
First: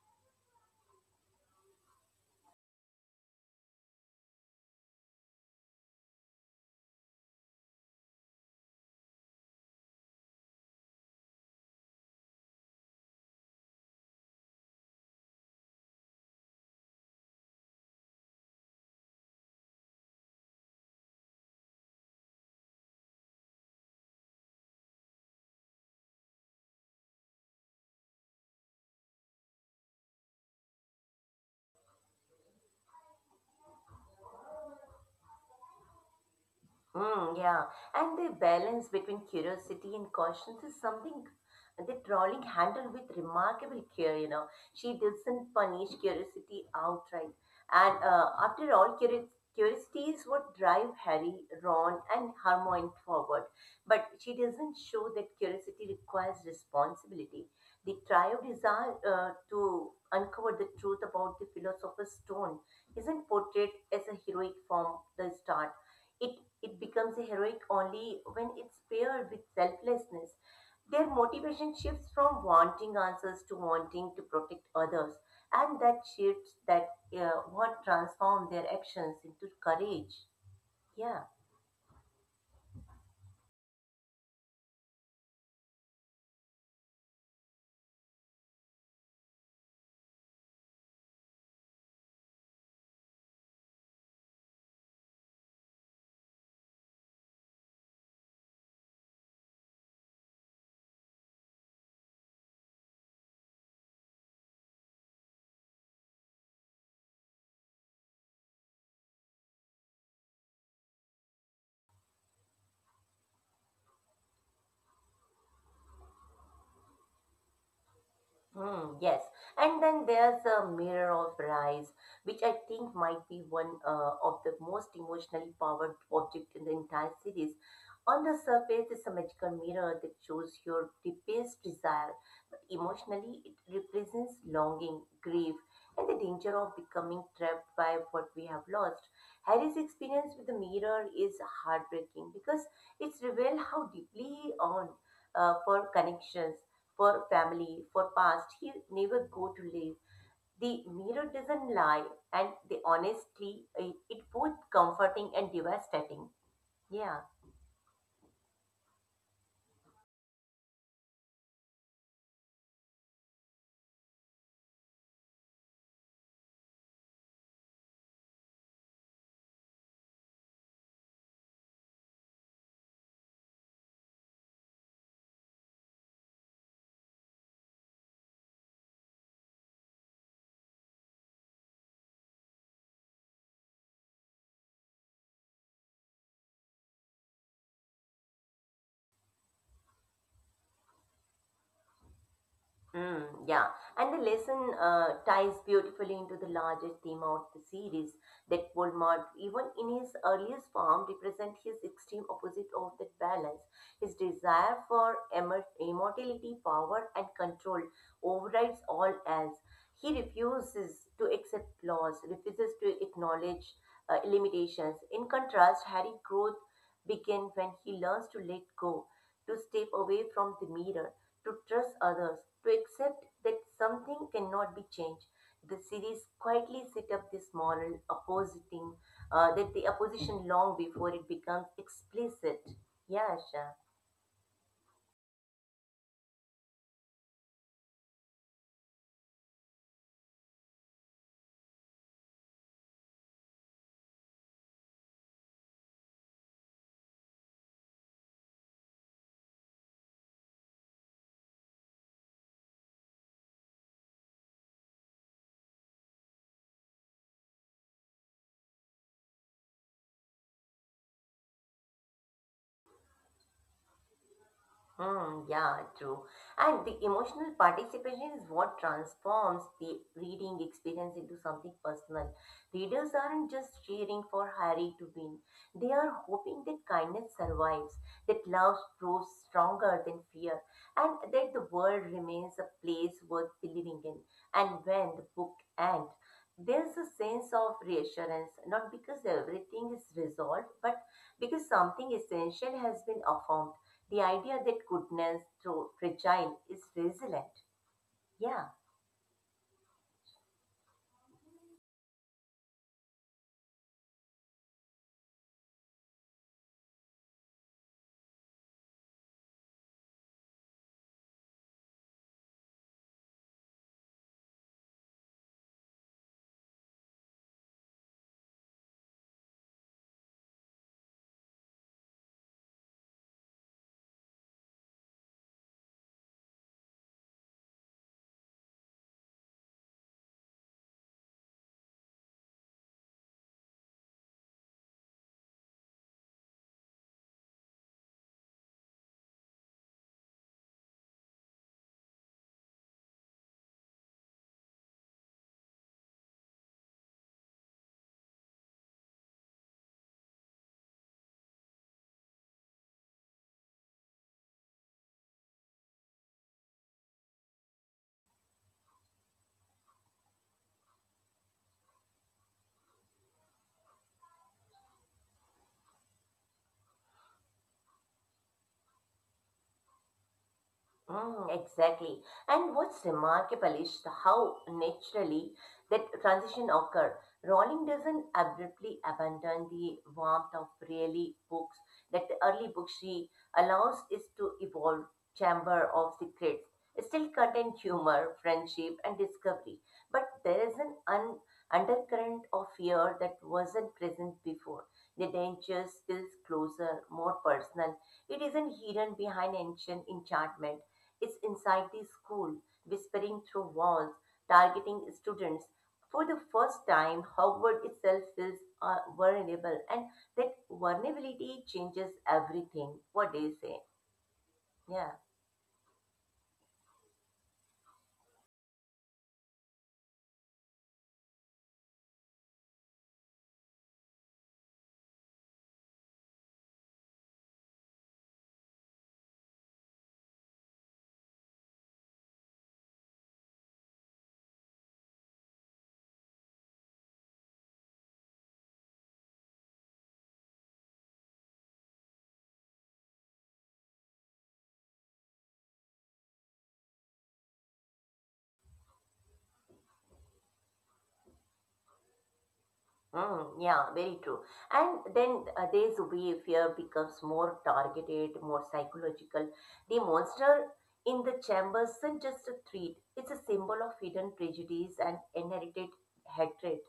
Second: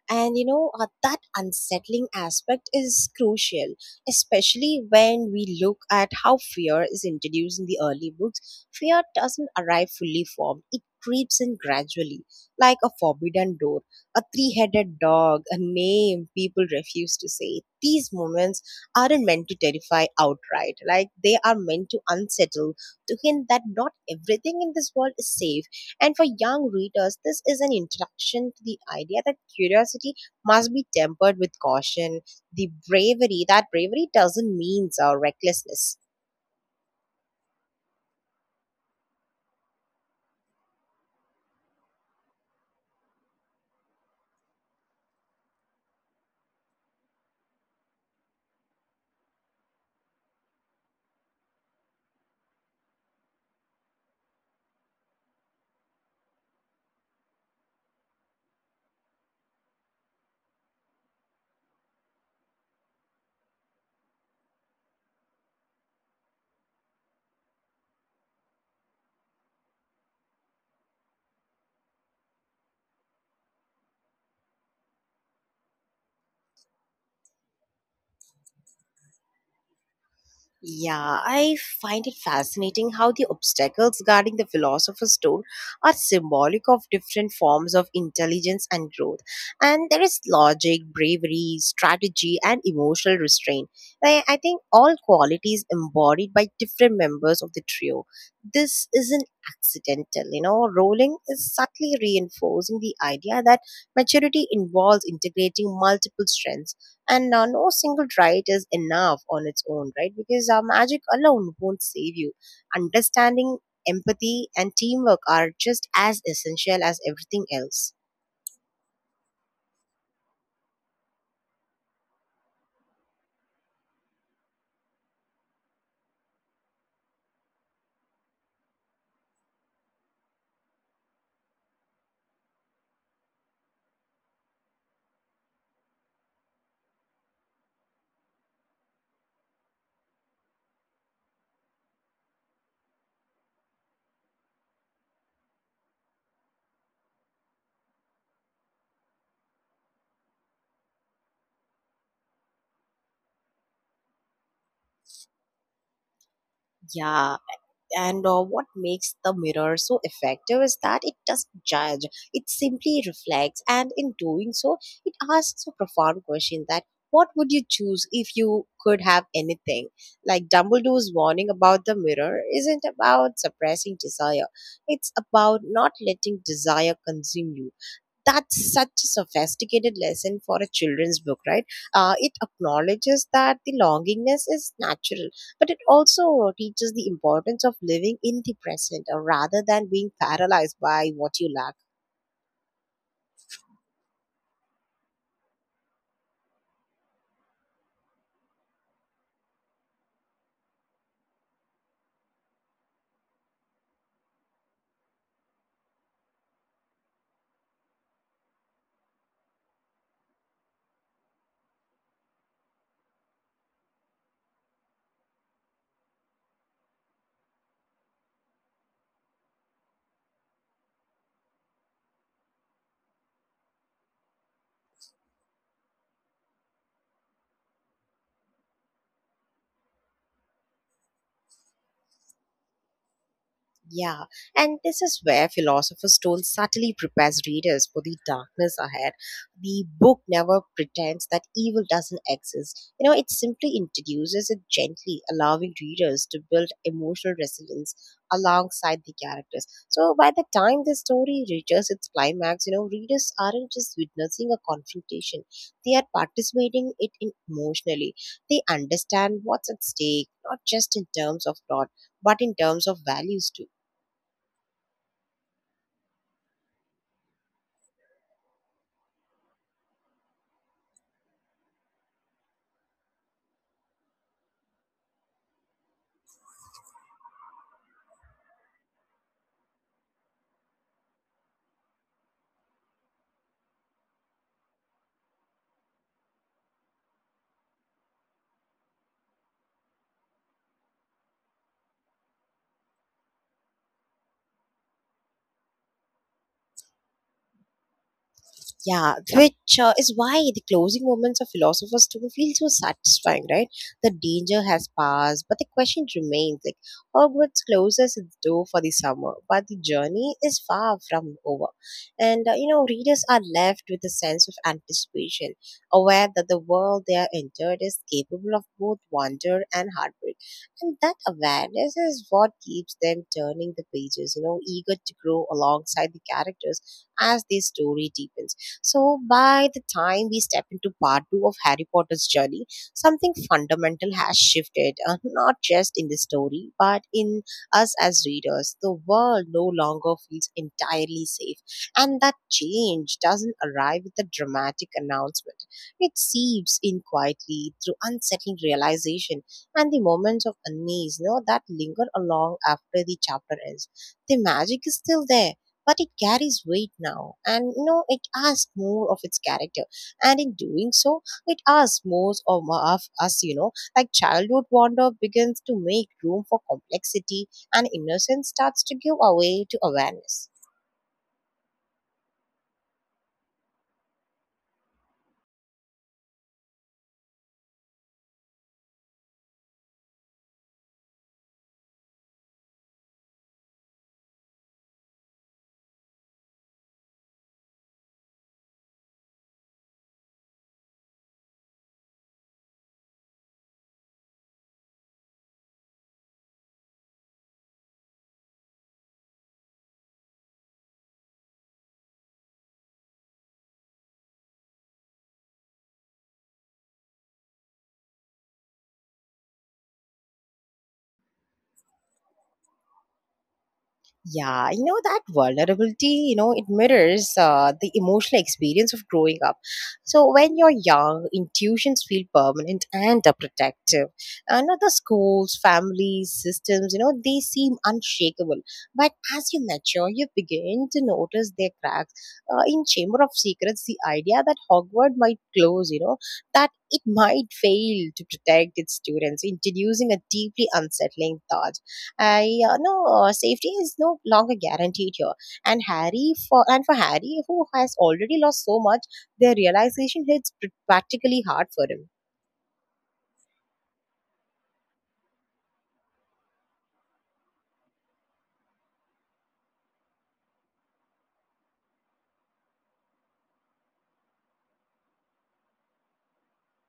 Speaker 1: And you know, that unsettling aspect is crucial, especially when we look at how fear is introduced in the early books. Fear doesn't arrive fully formed, it creeps in gradually, like a forbidden door, a three headed dog, a name people refuse to say. These moments aren't meant to terrify outright, like they are meant to unsettle, to hint that not everything in this world is safe, and for young readers, this is an introduction to the idea that curiosity must be tempered with caution. The bravery, that bravery doesn't mean recklessness.
Speaker 2: Hmm, yeah, and the balance between curiosity and caution is something that Rowling handled with remarkable care. You know, she doesn't punish curiosity outright, and after all, curiosity is what drive Harry, Ron, and Hermione forward. But she doesn't show that curiosity requires responsibility. The trio desire to uncover the truth about the philosopher's stone isn't portrayed as a heroic from the start. It, it becomes a heroic only when it's paired with selflessness. Their motivation shifts from wanting answers to wanting to protect others, and that shifts that what transform their actions into courage.
Speaker 1: Yeah,
Speaker 2: Yeah.
Speaker 1: I find it fascinating how the obstacles guarding the philosopher's stone are symbolic of different forms of intelligence and growth. And there is logic, bravery, strategy, and emotional restraint. I think all qualities embodied by different members of the trio. This isn't accidental, you know. Rowling is subtly reinforcing the idea that maturity involves integrating multiple strengths and no single right is enough on its own right, because magic alone won't save you. Understanding, empathy and teamwork are just as essential as everything else.
Speaker 2: Hmm, yes, and then there's a mirror of rise, which I think might be one of the most emotionally powered object in the entire series. On the surface, it's a magical mirror that shows your deepest desire, but emotionally, it represents longing, grief, and the danger of becoming trapped by what we have lost. Harry's experience with the mirror is heartbreaking because it's revealed how deeply he yearned for connections, for family, for past he never go to live. The mirror doesn't lie, and the honestly, it both comforting and devastating. Yeah.
Speaker 1: Yeah, and what makes the mirror so effective is that it doesn't judge, it simply reflects, and in doing so it asks a profound question, that what would you choose if you could have anything? Like Dumbledore's warning about the mirror isn't about suppressing desire, it's about not letting desire consume you. That's such a sophisticated lesson for a children's book, right? It acknowledges that the longingness is natural, but it also teaches the importance of living in the present, rather than being paralyzed by what you lack.
Speaker 2: Mm, yeah, and the lesson ties beautifully into the larger theme of the series that Voldemort, even in his earliest form, represents his extreme opposite of that balance. His desire for immortality, power, and control overrides all else. He refuses to accept flaws, refuses to acknowledge limitations. In contrast, Harry growth begins when he learns to let go, to step away from the mirror to trust others, to accept that something cannot be changed. The series quietly set up this moral oppositing that the opposition long before it becomes explicit. Yeah, Asha.
Speaker 1: Yeah, and this is where Philosopher's Stone subtly prepares readers for the darkness ahead. The book never pretends that evil doesn't exist. You know, it simply introduces it gently, allowing readers to build emotional resilience alongside the characters. So by the time the story reaches its climax, readers aren't just witnessing a confrontation. They are participating it in emotionally. They understand what's at stake, not just in terms of plot, but in terms of values too.
Speaker 2: Hmm, yeah, true. And the emotional participation is what transforms the reading experience into something personal. Readers aren't just cheering for Harry to win, they are hoping that kindness survives, that love grows stronger than fear, and that the world remains a place worth believing in. And when the book ends, there's a sense of reassurance, not because everything is resolved, but because something essential has been affirmed. The idea that goodness, though fragile, is resilient. Yeah.
Speaker 1: Yeah, which is why the closing moments of Philosopher's Stone feel so satisfying, right? The danger has passed, but the question remains. Like Hogwarts closes its door for the summer, but the journey is far from over. Readers are left with a sense of anticipation, aware that the world they are entered is capable of both wonder and heartbreak. And that awareness is what keeps them turning the pages, eager to grow alongside the characters as the story deepens. So by the time we step into part two of Harry Potter's journey, something fundamental has shifted, not just in the story, but in us as readers. The world no longer feels entirely safe, and that change doesn't arrive with a dramatic announcement. It seeps in quietly through unsettling realization and the moments of unease that linger along after the chapter ends. The magic is still there, but it carries weight now, and it asks more of its character, and in doing so it asks more of, us. Like childhood wonder begins to make room for complexity, and innocence starts to give away to awareness.
Speaker 2: Mm, exactly. And what's remarkable is how naturally that transition occur. Rowling doesn't abruptly abandon the warmth of early books. That the early book she allows is to evolve Chamber of Secrets. It still contain humor, friendship, and discovery. But there is undercurrent of fear that wasn't present before. The danger feels closer, more personal. It isn't hidden behind ancient enchantment is inside the school, whispering through walls, targeting students. For the first time, Hogwarts itself feels vulnerable, and that vulnerability changes everything. What do you say?
Speaker 1: Yeah, you know
Speaker 2: Yeah.
Speaker 1: that vulnerability, it mirrors the emotional experience of growing up. So when you're young, intuitions feel permanent and protective. And other schools, families, systems, they seem unshakable. But as you mature, you begin to notice their cracks. In Chamber of Secrets, the idea that Hogwarts might close, that it might fail to protect its students, introducing a deeply unsettling thought. I no Safety is no longer guaranteed here. And Harry for and for Harry, who has already lost so much, their realization hits practically hard for him.
Speaker 2: Mm, yeah, very true. And then there's behavior becomes more targeted, more psychological. The monster in the chamber isn't just a threat, it's a symbol of hidden prejudice and inherited hatred.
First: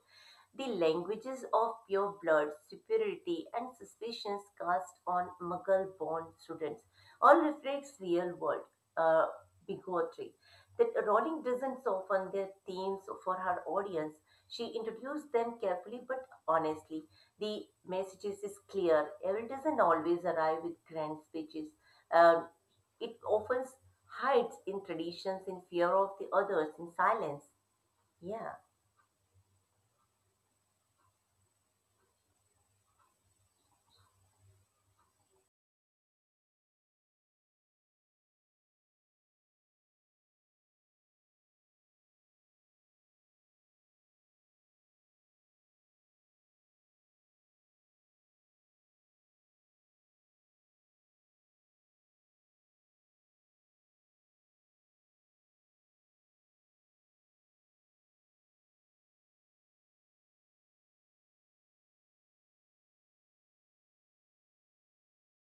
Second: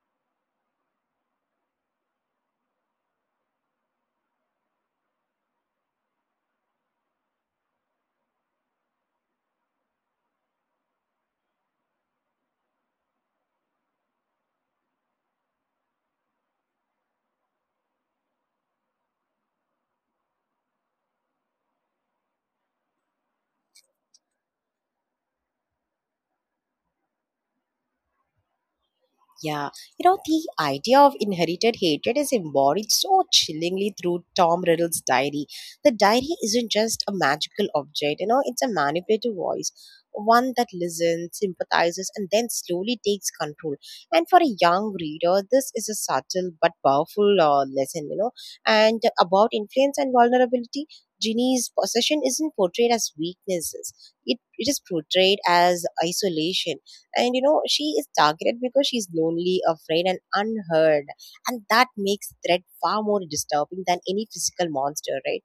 Speaker 2: The languages of pure blood, superiority, and suspicions cast on Mughal born students all reflects real world uh, bigotry. That Rowling doesn't soften their themes for her audience. She introduced them carefully but honestly. The messages is clear. Evil doesn't always arrive with grand speeches. Um, it often hides in traditions, in fear of the others, in silence. Yeah.
Speaker 1: Yeah, the idea of inherited hatred is embodied so chillingly through Tom Riddle's diary. The diary isn't just a magical object, it's a manipulative voice, one that listens, sympathizes, and then slowly takes control. And for a young reader, this is a subtle but powerful lesson. And about influence and vulnerability, Ginny's possession isn't portrayed as weaknesses, it is portrayed as isolation, and she is targeted because she's lonely, afraid, and unheard. And that makes threat far more disturbing than any physical monster, right?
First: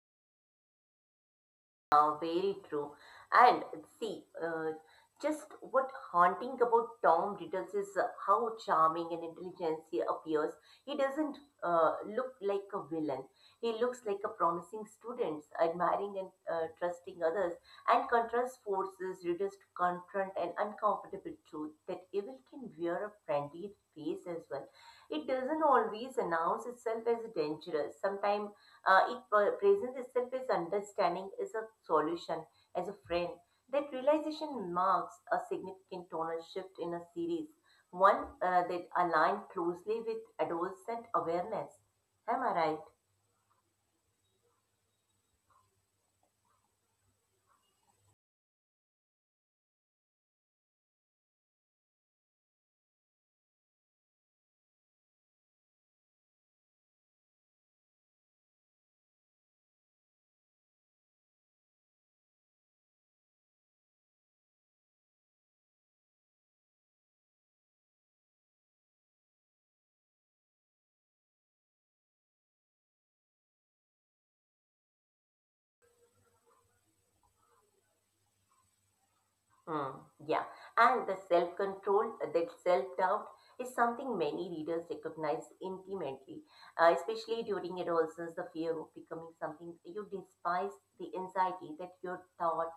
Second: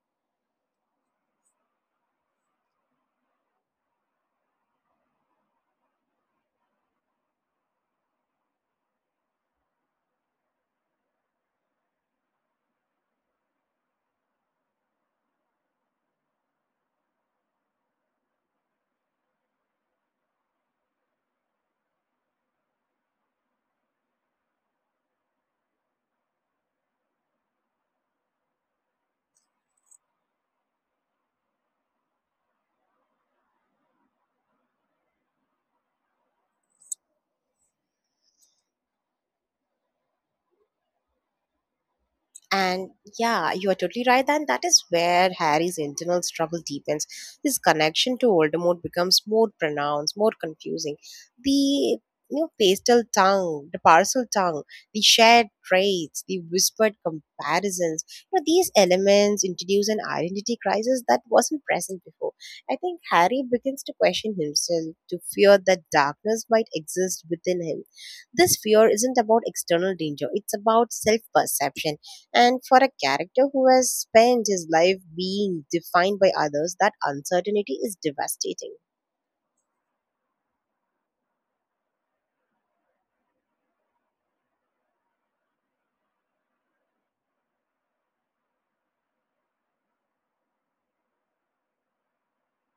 Speaker 2: Very true. And see, just what haunting about Tom Riddles is how charming and intelligent he appears. He doesn't look like a villain. He looks like a promising student, admiring and trusting others, and contrast forces Riddles to confront an uncomfortable truth that evil can wear a friendly face as well. It doesn't always announce itself as dangerous. Sometimes it presents itself as understanding as a solution as a friend that realization marks a significant tonal shift in a series one that aligned closely with adolescent awareness, am I right?
Speaker 1: And yeah, you are totally right. And that is where Harry's internal struggle deepens. His connection to Voldemort becomes more pronounced, more confusing. The you know, pastel tongue, the parcel tongue, the shared traits, the whispered comparisons. These elements introduce an identity crisis that wasn't present before. I think Harry begins to question himself, to fear that darkness might exist within him. This fear isn't about external danger; it's about self-perception, and for a character who has spent his life being defined by others, that uncertainty is devastating.
Speaker 2: Mm, yeah, and the self control, that self doubt is something many readers recognize intimately, especially during adolescence, the fear of becoming something you despise, the anxiety that your thought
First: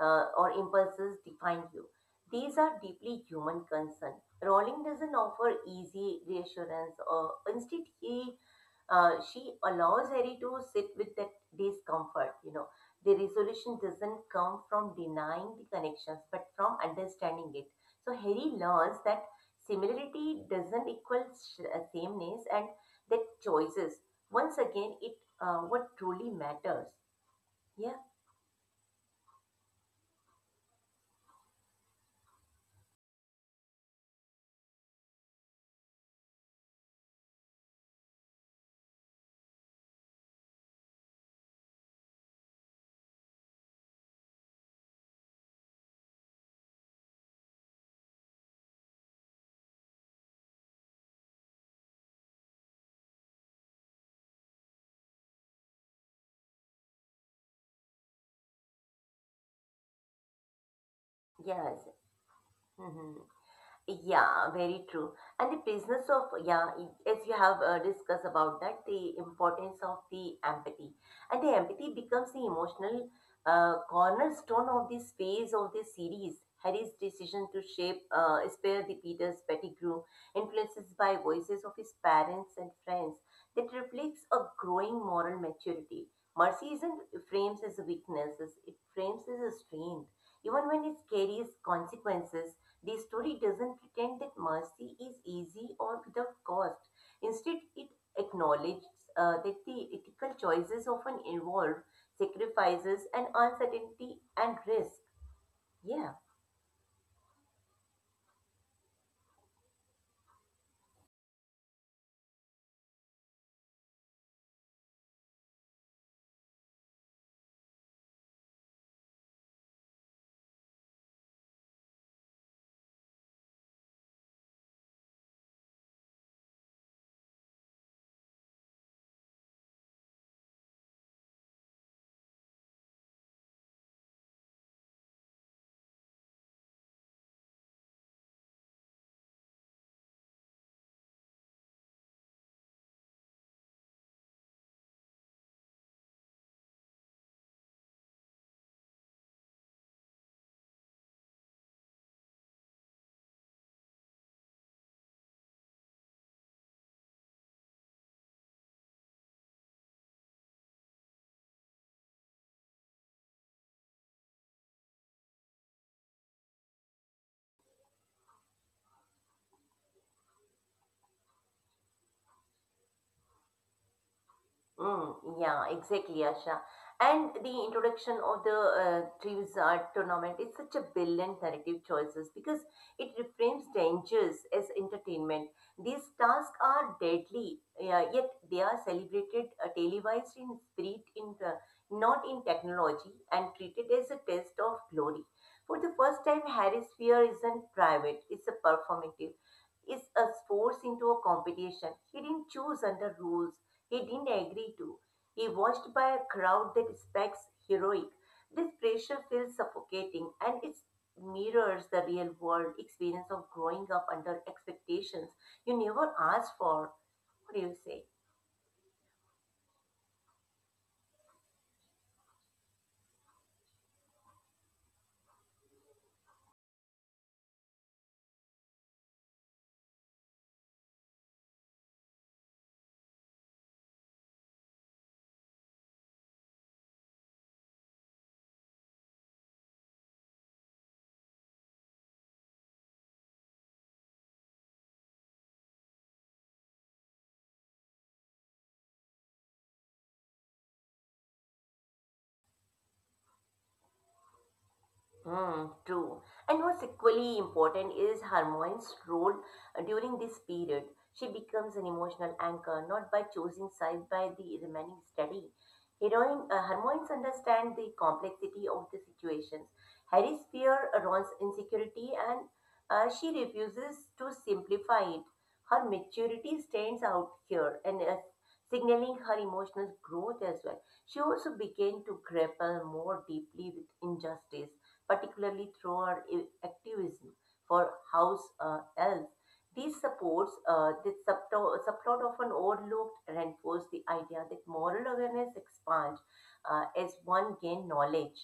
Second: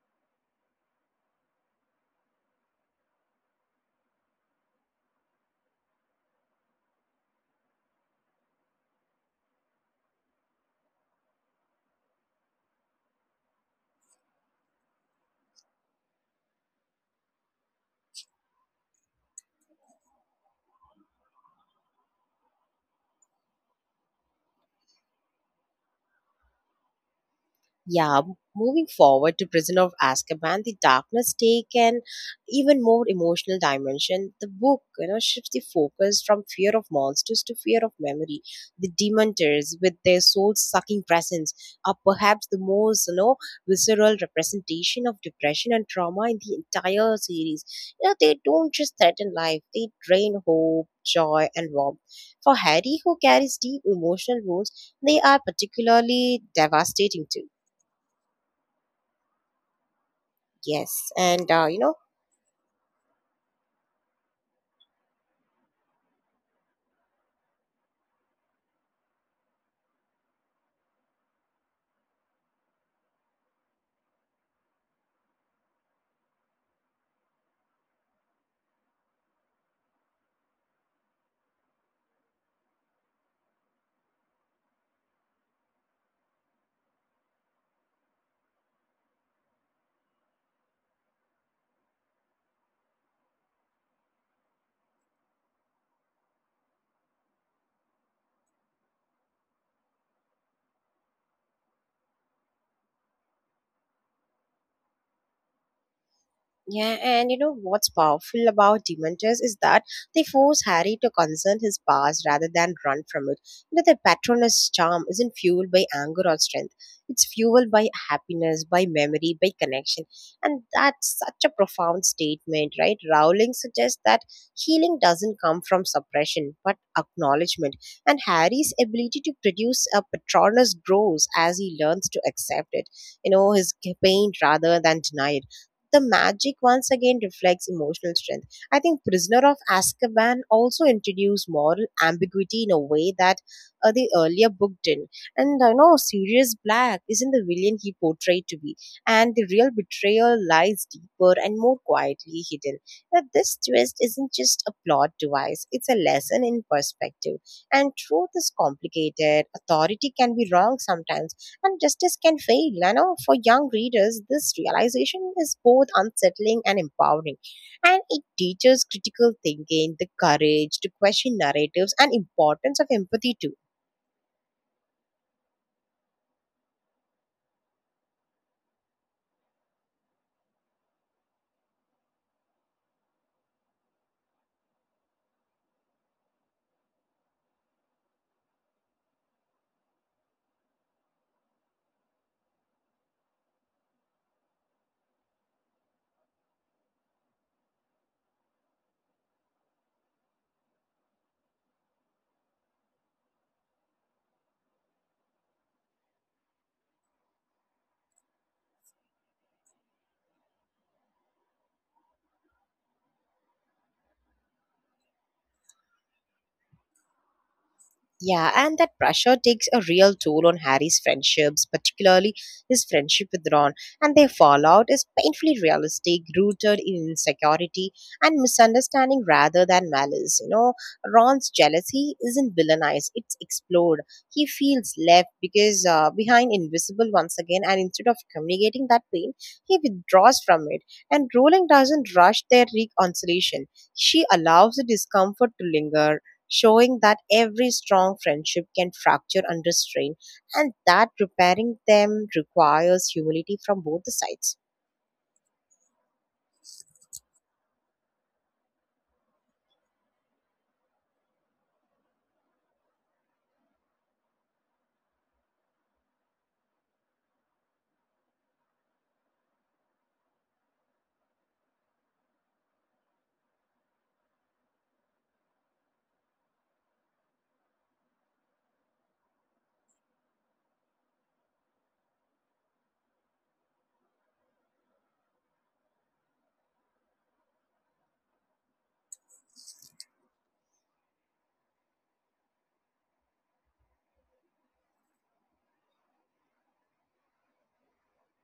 Speaker 2: or impulses define you. These are deeply human concern. Rowling doesn't offer easy reassurance, or instead, he she allows Harry to sit with that discomfort, you know, the resolution doesn't come from denying the connections but from understanding it so harry learns that similarity doesn't equal sameness and that choices once again it what truly matters yeah
Speaker 1: Yeah, moving forward to Prisoner of Azkaban, the darkness take an even more emotional dimension. The book, shifts the focus from fear of monsters to fear of memory. The Dementors, with their soul-sucking presence, are perhaps the most, visceral representation of depression and trauma in the entire series. They don't just threaten life; they drain hope, joy, and warmth. For Harry, who carries deep emotional wounds, they are particularly devastating too. Yes, and uh, you
Speaker 2: yes
Speaker 1: know,
Speaker 2: Mhm. Yeah, very true. And the business of, yeah, as you have discussed about that, the importance of the empathy. And the empathy becomes the emotional cornerstone of this phase of this series. Harry's decision to shape, spare the Peter's Pettigrew, influences by voices of his parents and friends, that reflects a growing moral maturity. Mercy isn't frames as a weakness, it frames as a strength. Even when it carries consequences, the story doesn't pretend that mercy is easy or without cost. Instead, it acknowledges that the ethical choices often involve sacrifices and uncertainty and risk. Yeah.
Speaker 1: Yeah, and you know what's powerful about Dementors is that they force Harry to confront his past rather than run from it. Their patronus charm isn't fueled by anger or strength. It's fueled by happiness, by memory, by connection. And that's such a profound statement, right? Rowling suggests that healing doesn't come from suppression, but acknowledgement. And Harry's ability to produce a patronus grows as he learns to accept it, his pain rather than denial. The magic once again reflects emotional strength. I think Prisoner of Azkaban also introduced moral ambiguity in a way that the earlier book didn't. And I know Sirius Black isn't the villain he portrayed to be, and the real betrayal lies deeper and more quietly hidden. That this twist isn't just a plot device, it's a lesson in perspective. And truth is complicated, authority can be wrong sometimes, and justice can fail. For young readers, this realization is both unsettling and empowering, and it teaches critical thinking, the courage to question narratives, and importance of empathy too.
Speaker 2: Mm, yeah, exactly, Asha. And the introduction of the Treves Art Tournament is such a brilliant narrative choices because it reframes dangers as entertainment. These tasks are deadly, yeah, yet they are celebrated, televised in spirit, in the, not in technology, and treated as a test of glory. For the first time, Harry's fear isn't private; it's a performative is a force into a competition. He didn't choose under rules. He didn't agree to. He watched by a crowd that expects heroic. This pressure feels suffocating and it mirrors the real world experience of growing up under expectations you never asked for. What do you say?
Speaker 1: Yeah, and that pressure takes a real toll on Harry's friendships, particularly his friendship with Ron, and their fallout is painfully realistic, rooted in insecurity and misunderstanding rather than malice. Ron's jealousy isn't villainized, it's explored. He feels left because behind invisible once again, and instead of communicating that pain, he withdraws from it. And Rowling doesn't rush their reconciliation, she allows the discomfort to linger, showing that every strong friendship can fracture under strain and that repairing them requires humility from both the sides.
Speaker 2: Mm, true. And what's equally important is Hermione's role during this period. She becomes an emotional anchor, not by choosing sides, by the remaining steady. Heroine, Hermione's understand the complexity of the situations. Harry's fear, Ron's insecurity, and she refuses to simplify it. Her maturity stands out here, and signaling her emotional growth as well. She also began to grapple more deeply with injustice particularly through activism for house elves. These supports, this subplot often overlooked, reinforce the idea that moral awareness expands as one gain knowledge.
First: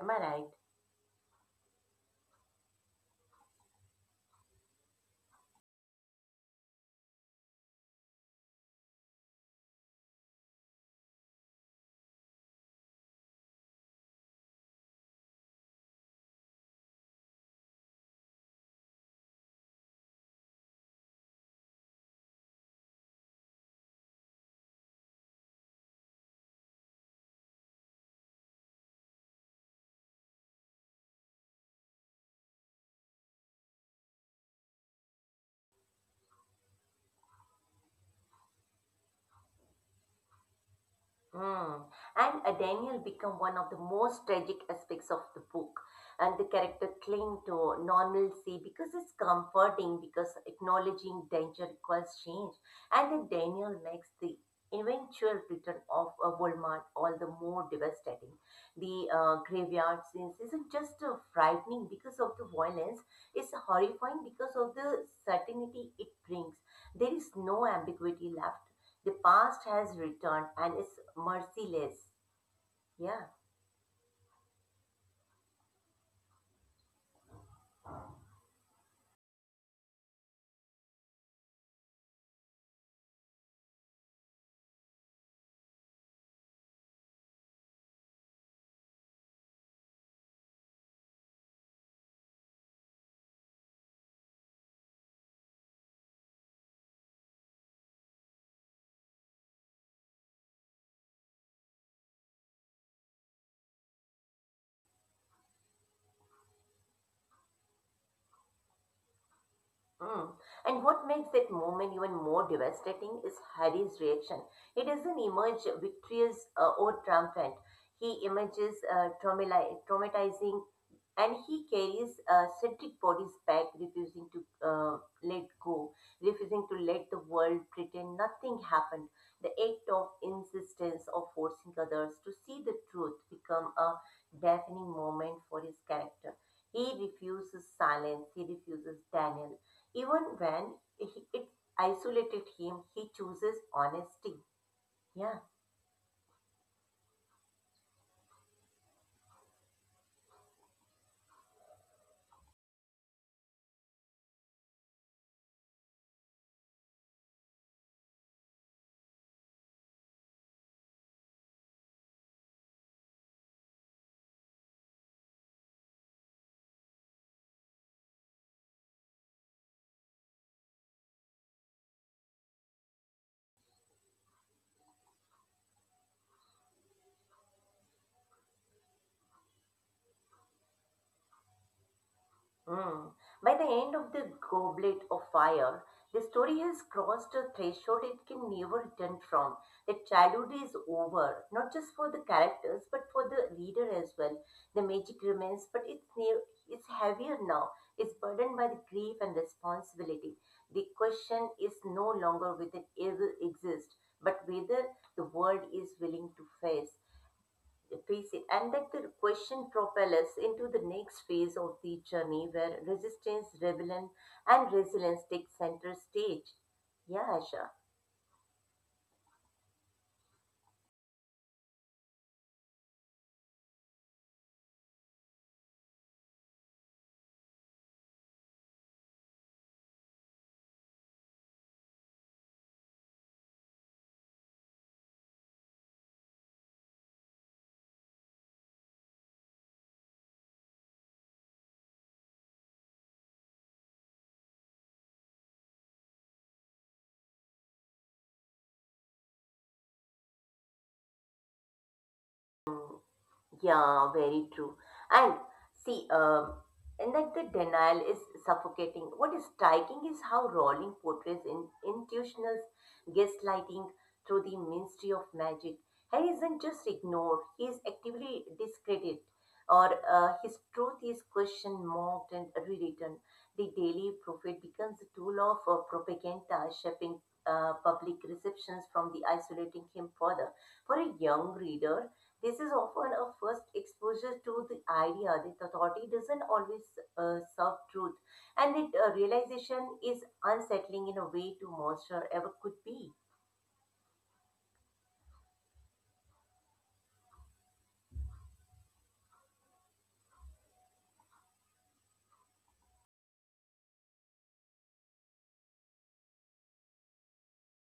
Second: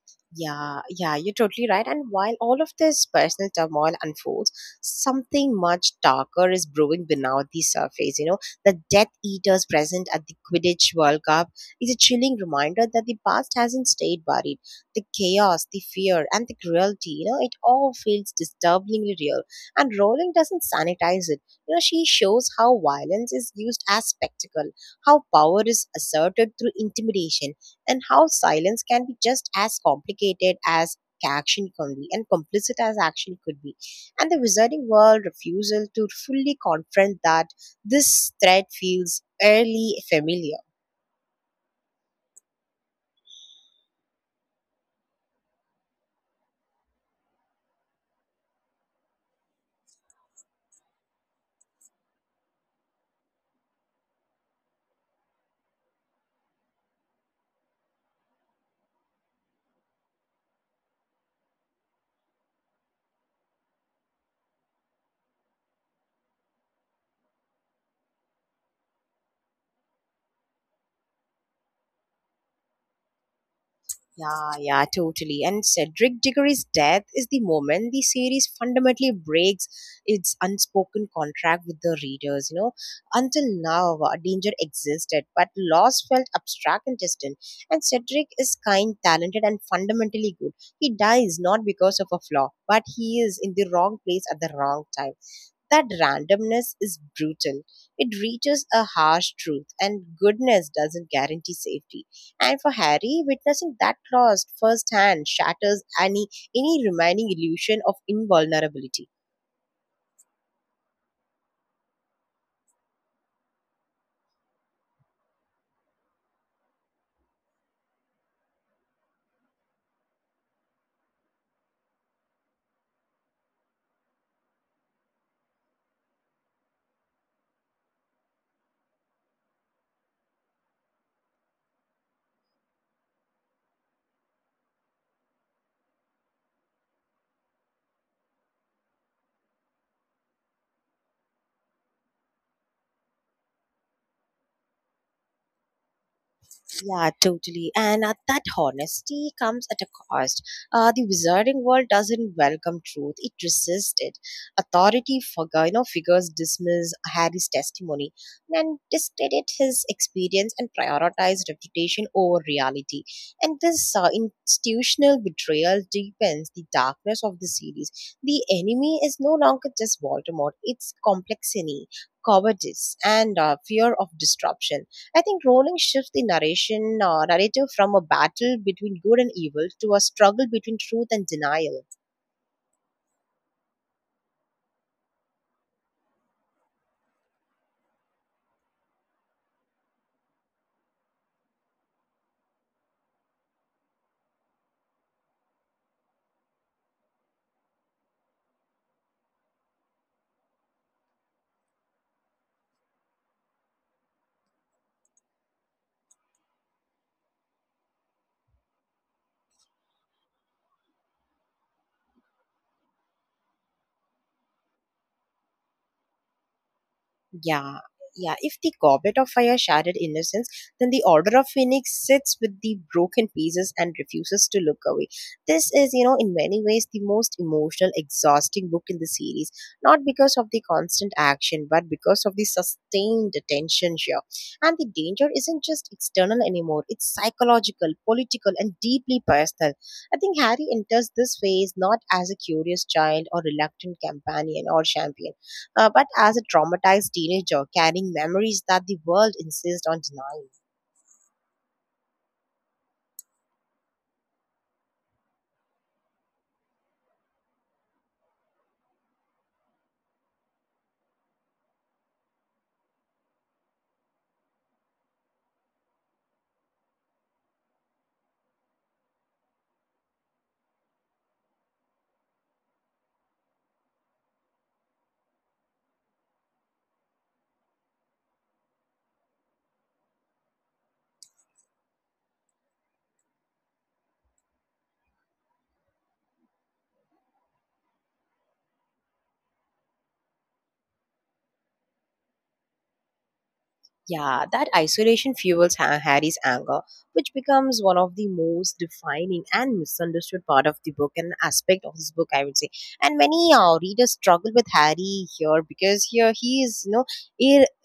Speaker 2: Am I right?
Speaker 1: Yeah, yeah, you're totally right. And while all of this personal turmoil unfolds, something much darker is brewing beneath the surface. The Death Eaters present at the Quidditch World Cup is a chilling reminder that the past hasn't stayed buried. The chaos, the fear, and the cruelty, it all feels disturbingly real. And Rowling doesn't sanitize it. She shows how violence is used as spectacle, how power is asserted through intimidation, and how silence can be just as complicated as action can be and complicit as action could be. And the wizarding world refusal to fully confront that this threat feels eerily familiar.
Speaker 2: Mm. And Daniel became one of the most tragic aspects of the book. And the character cling to normalcy because it's comforting, because acknowledging danger requires change. And then Daniel makes the eventual return of Walmart all the more devastating. The graveyard scenes isn't just frightening because of the violence, it's horrifying because of the certainty it brings. There is no ambiguity left the past has returned and is merciless. Yeah.
Speaker 1: Yeah, yeah, totally. And Cedric Diggory's death is the moment the series fundamentally breaks its unspoken contract with the readers. You know, until now, danger existed, but loss felt abstract and distant. And Cedric is kind, talented, and fundamentally good. He dies not because of a flaw, but he is in the wrong place at the wrong time. That randomness is brutal. It reaches a harsh truth, and goodness doesn't guarantee safety. And for Harry, witnessing that loss firsthand shatters any remaining illusion of invulnerability.
Speaker 2: Mm. And what makes that moment even more devastating is Harry's reaction. He doesn't emerge victorious or triumphant. He emerges traumatizing and he carries Cedric bodies back, refusing to let go, refusing to let the world pretend nothing happened. The act of insistence of forcing others to see the truth become a defining moment for his character. He refuses silence. He refuses Daniel. Even when he, it isolated him, he chooses honesty. Yeah.
Speaker 1: Yeah, totally. And that honesty comes at a cost. The wizarding world doesn't welcome truth; it resists it. Authority figures dismiss Harry's testimony, and discredit his experience, and prioritize reputation over reality. And this institutional betrayal deepens the darkness of the series. The enemy is no longer just Voldemort; it's complexity, cowardice, and fear of disruption. I think Rowling shifts the narration narrative from a battle between good and evil to a struggle between truth and denial.
Speaker 2: Mm. By the end of the goblet of fire, the story has crossed a threshold it can never return from. The childhood is over, not just for the characters, but for the reader as well. The magic remains, but it's heavier now. It's burdened by the grief and responsibility. The question is no longer whether evil exists, but whether the world is willing to face. Tracy, and that the question propel us into the next phase of the journey where resistance, rebellion, and resilience take center stage. Yeah, Asha.
Speaker 1: Yeah, yeah. If the goblet of fire shattered innocence, then the Order of Phoenix sits with the broken pieces and refuses to look away. This is, in many ways the most emotional, exhausting book in the series. Not because of the constant action, but because of the sustained attention here. And the danger isn't just external anymore, it's psychological, political, and deeply personal. I think Harry enters this phase not as a curious child or reluctant companion or champion, but as a traumatized teenager carrying memories that the world insists on denying.
Speaker 2: Yeah, very true. And see, and that the denial is suffocating. What is striking is how Rowling portrays in institutional gaslighting through the Ministry of Magic. Harry isn't just ignored; he is actively discredited, or his truth is questioned, mocked, and rewritten. The Daily Prophet becomes a tool of propaganda, shaping public receptions from the isolating him further. For a young reader, this is often a first exposure to the idea that authority doesn't always serve truth, and that realization is unsettling in a way to monster ever could be.
Speaker 1: Yeah, that isolation fuels Harry's anger, which becomes one of the most defining and misunderstood part of the book and aspect of this book, I would say. And many readers struggle with Harry here because here he is,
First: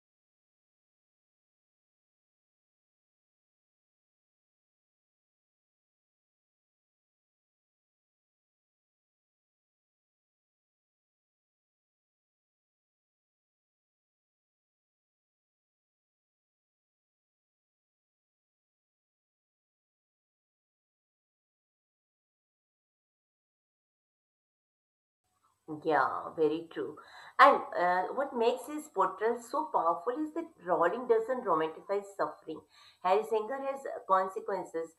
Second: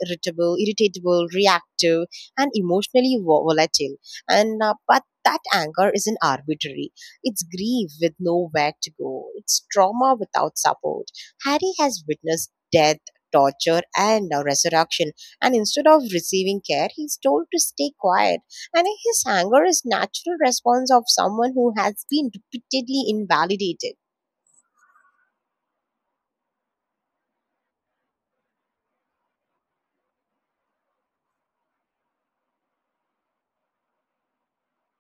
Speaker 1: irritable, irritatable, reactive, and emotionally volatile. And but that anger isn't arbitrary. It's grief with nowhere to go. It's trauma without support. Harry has witnessed death, torture, and resurrection, and instead of receiving care, he's told to stay quiet. And his anger is natural response of someone who has been repeatedly invalidated.
Speaker 2: Yeah, very true. And what makes his portrayal so powerful is that Rowling doesn't romanticize suffering. Harry's anger has consequences,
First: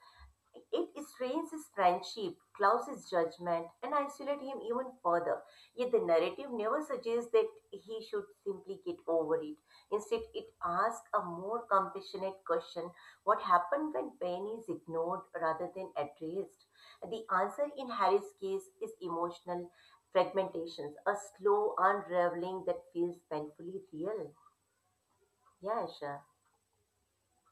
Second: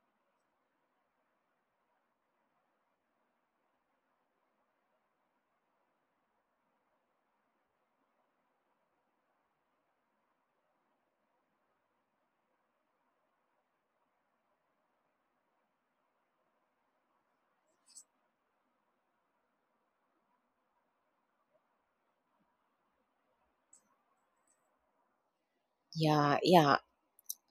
Speaker 2: it strains his friendship, clouds his judgment, and isolates him even further. Yet the narrative never suggests that he should simply get over it. Instead, it asks a more compassionate question what happened when pain is ignored rather than addressed? The answer in Harry's case is emotional fragmentations, a slow unraveling that feels painfully real. Yeah, Asha.
Speaker 1: Yeah, yeah.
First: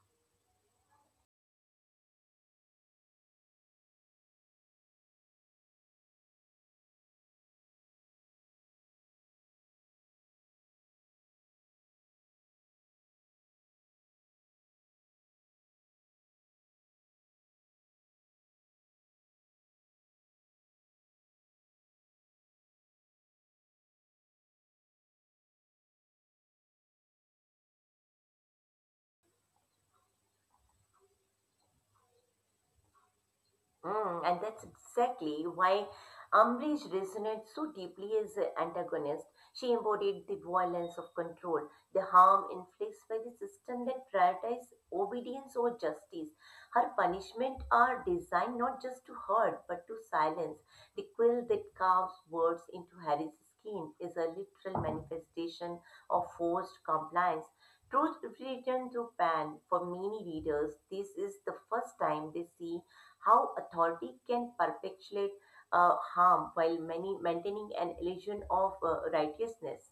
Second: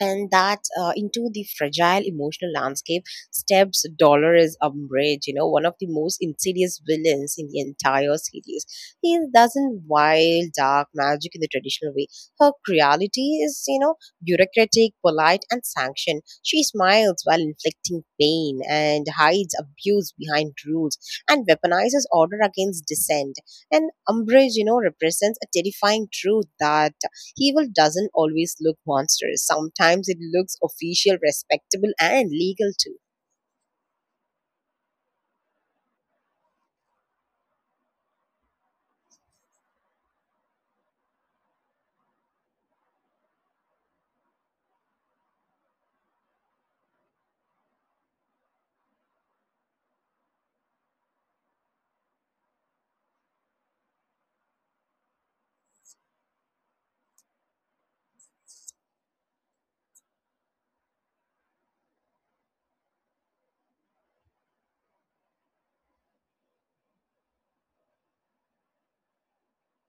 Speaker 1: And that into the fragile emotional landscape steps Dolores Umbridge, one of the most insidious villains in the entire series. He doesn't wield dark magic in the traditional way. Her reality is, bureaucratic, polite, and sanctioned. She smiles while inflicting pain, and hides abuse behind rules, and weaponizes order against dissent. And Umbridge, represents a terrifying truth that evil doesn't always look monstrous. Sometimes it looks official, respectable, and legal too.
Speaker 2: Mm, and that's exactly why Umbridge resonates so deeply as an antagonist. She embodied the violence of control, the harm inflicted by the system that prioritizes obedience over justice. Her punishment are designed not just to hurt but to silence. The quill that carves words into Harry's skin is a literal manifestation of forced compliance. Truth written through pen. For many readers, this is the first time they see how authority can perpetuate harm while many maintaining an illusion of righteousness.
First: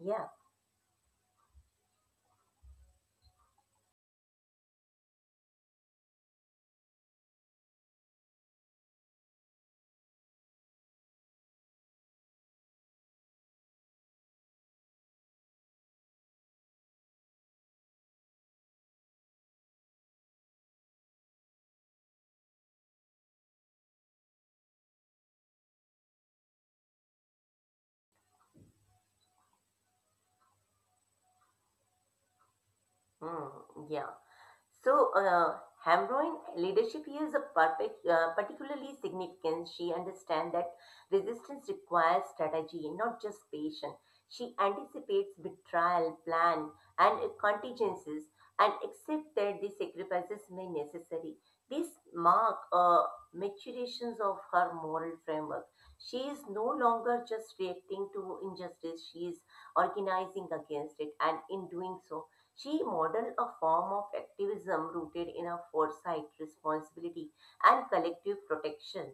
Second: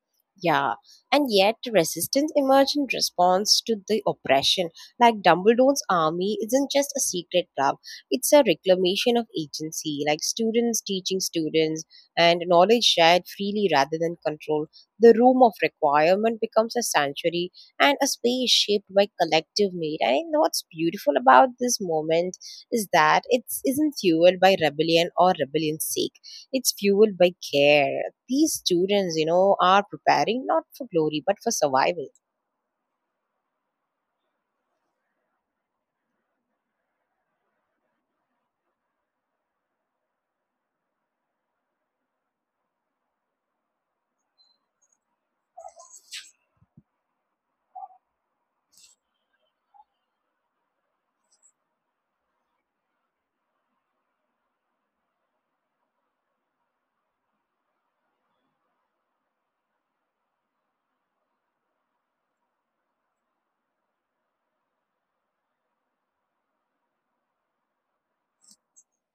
Speaker 2: Yeah.
Speaker 1: Yeah, and yet resistance emerged in response to the oppression. Like Dumbledore's army isn't just a secret club, it's a reclamation of agency, like students teaching students and knowledge shared freely rather than control. The room of requirement becomes a sanctuary and a space shaped by collective need. And I think what's beautiful about this moment is that it isn't fueled by rebellion or rebellion's sake. It's fueled by care. These students, are preparing not for glory but for survival.
Speaker 2: Hmm, yeah. So, Hamroin leadership here is a perfect, particularly significant. She understands that resistance requires strategy, not just patience. She anticipates betrayal, plan, and contingencies, and accept that the sacrifices may necessary. This mark maturations of her moral framework. She is no longer just reacting to injustice; she is organizing against it, and in doing so, she modeled a form of activism rooted in a foresight, responsibility, and collective protections.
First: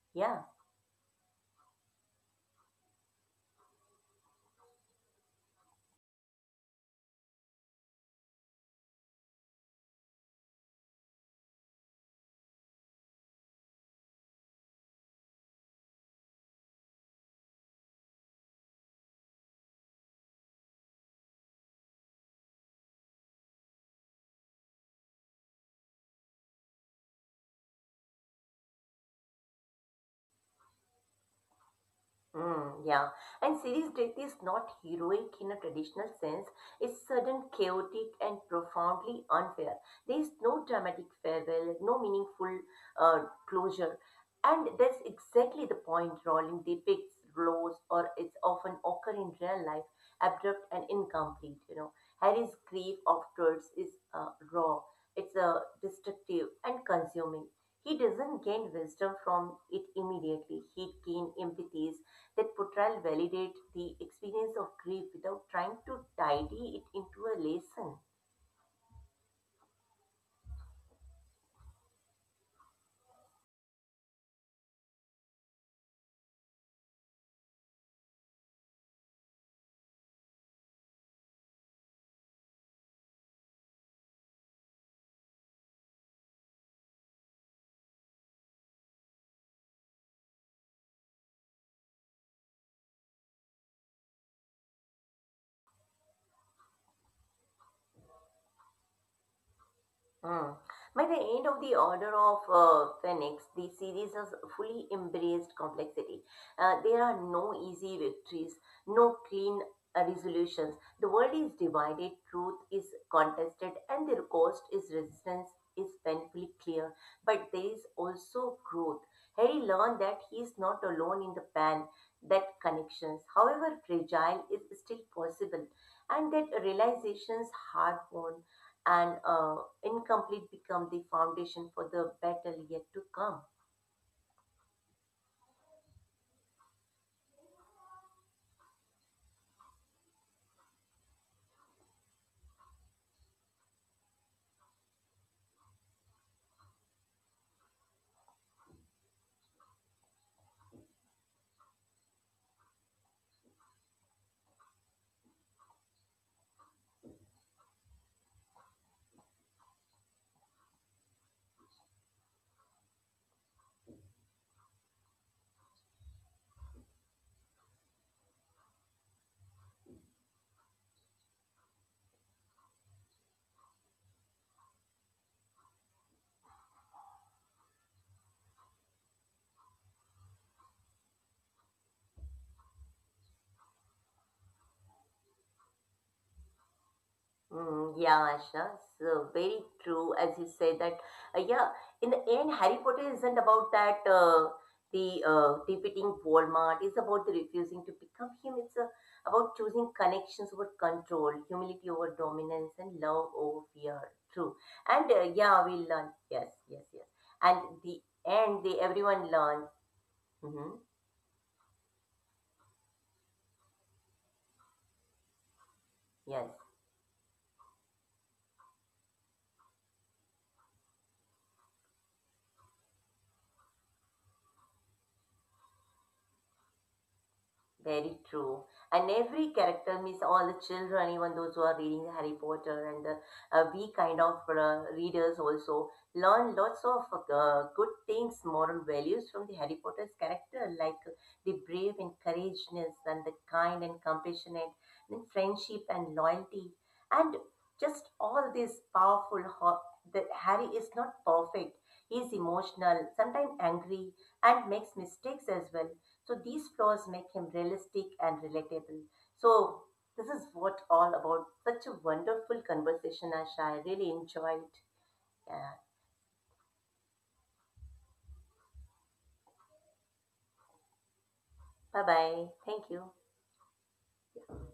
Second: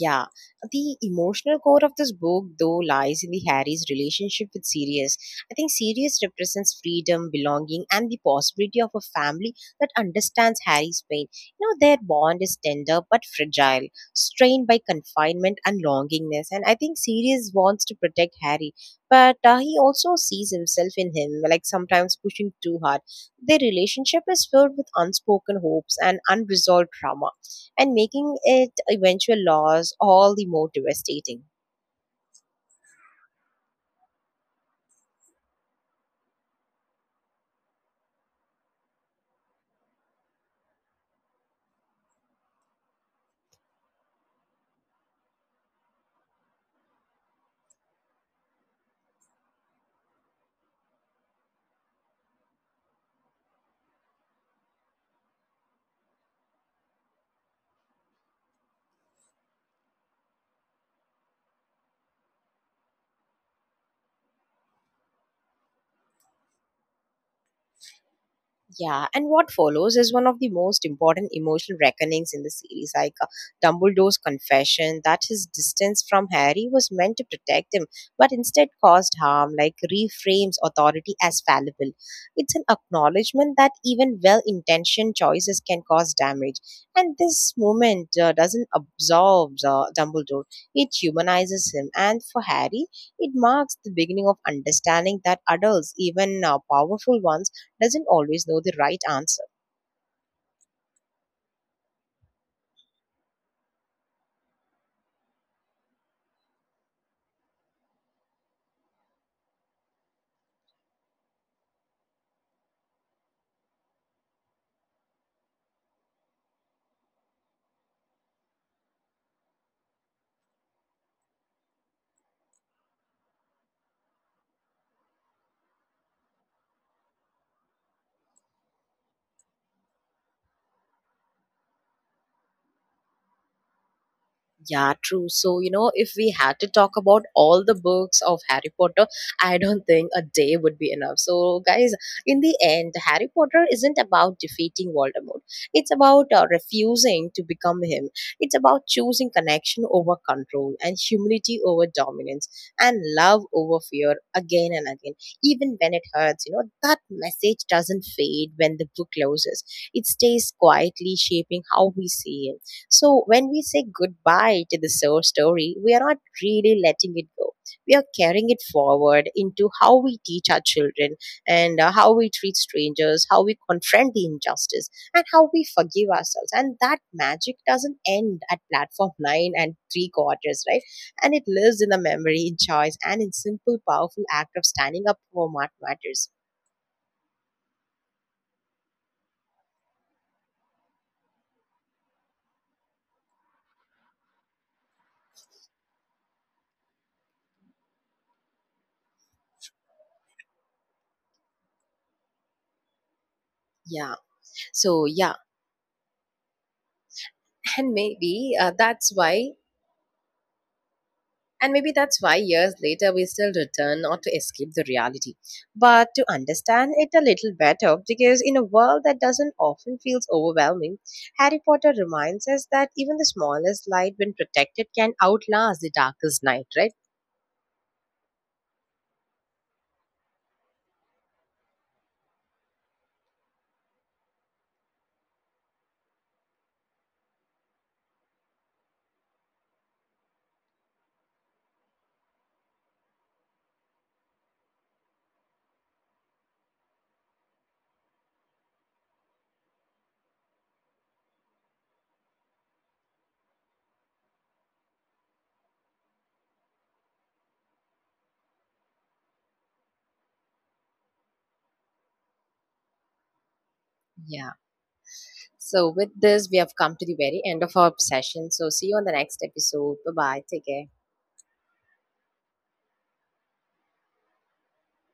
Speaker 1: Yeah,
Speaker 2: Yeah.
Speaker 1: the emotional core of this book, though, lies in the Harry's relationship with Sirius. I think Sirius represents freedom, belonging, and the possibility of a family that understands Harry's pain. Their bond is tender but fragile, strained by confinement and longingness. And I think Sirius wants to protect Harry, but he also sees himself in him, like sometimes pushing too hard. Their relationship is filled with unspoken hopes and unresolved trauma, and making it eventual loss all the more devastating.
Speaker 2: Mm, yeah, and series death is not heroic in a traditional sense. It's sudden, chaotic, and profoundly unfair. There is no dramatic farewell, no meaningful uh, closure, and that's exactly the point Rowling depicts. Lows or it's often occur in real life, abrupt and incomplete. You know, Harry's grief afterwards is raw. It's destructive and consuming. He doesn't gain wisdom from it immediately. He gains empathy that portrayal validates the experience of grief without trying to tidy it into a lesson.
Speaker 1: Yeah, and what follows is one of the most important emotional reckonings in the series, like Dumbledore's confession that his distance from Harry was meant to protect him, but instead caused harm, like reframes authority as fallible. It's an acknowledgement that even well intentioned choices can cause damage. And this moment doesn't absolve Dumbledore, it humanizes him. And for Harry, it marks the beginning of understanding that adults, even powerful ones, doesn't always know the right answer.
Speaker 2: Mm. By the end of the Order of Phoenix, the series has fully embraced complexity. There are no easy victories, no clean resolutions. The world is divided, truth is contested, and the cost is resistance is painfully clear. But there is also growth. Harry learned that he is not alone in the pan, that connections, however fragile, is still possible, and that realizations hard won and incomplete become the foundation for the battle yet to come.
Speaker 1: Yeah, true. So, if we had to talk about all the books of Harry Potter, I don't think a day would be enough. So, guys, in the end, Harry Potter isn't about defeating Voldemort. It's about refusing to become him. It's about choosing connection over control, and humility over dominance, and love over fear again and again. Even when it hurts, that message doesn't fade when the book closes. It stays quietly shaping how we see him. So when we say goodbye to the soul story, we are not really letting it go. We are carrying it forward into how we teach our children, and how we treat strangers, how we confront the injustice, and how we forgive ourselves. And that magic doesn't end at platform nine and three quarters, right? And it lives in the memory, in choice, and in simple, powerful act of standing up for what matters.
Speaker 2: Mm, yeah, Asha, so very true as you say that. Yeah, in the end, Harry Potter isn't about that the defeating Voldemort. It's about the refusing to become him. It's about choosing connections over control, humility over dominance, and love over fear.
Speaker 1: Yeah.
Speaker 2: True,
Speaker 1: So
Speaker 2: and
Speaker 1: yeah,
Speaker 2: yeah, we learn. Yes, yes, yes. And
Speaker 1: and
Speaker 2: the
Speaker 1: maybe
Speaker 2: end, the
Speaker 1: that's
Speaker 2: everyone
Speaker 1: why—
Speaker 2: learns. Hmm.
Speaker 1: And maybe that's why years later we still return not to escape the reality, but to
Speaker 2: Yes.
Speaker 1: understand it a little better. Because in a world that doesn't often feels overwhelming, Harry Potter reminds us that even the smallest light, when protected, can outlast the darkest night, right?
Speaker 2: Very true. And every character means all the children, even those who are reading Harry Potter, and we kind of readers also learn lots of good things, moral values from the Harry Potter's character, like the brave and courageousness, and the kind and compassionate, and friendship and loyalty, and just all this powerful. That Harry is not perfect. He is emotional, sometimes angry, and makes mistakes as well so these flaws make him realistic and relatable. So this is what all about. Such a wonderful conversation, Asha. I really
Speaker 1: Yeah.
Speaker 2: enjoyed. Yeah.
Speaker 1: So, with this, we have come to the very end of our session. So, see you on the next episode. Bye bye. Take care.
Speaker 2: Bye bye. Thank you.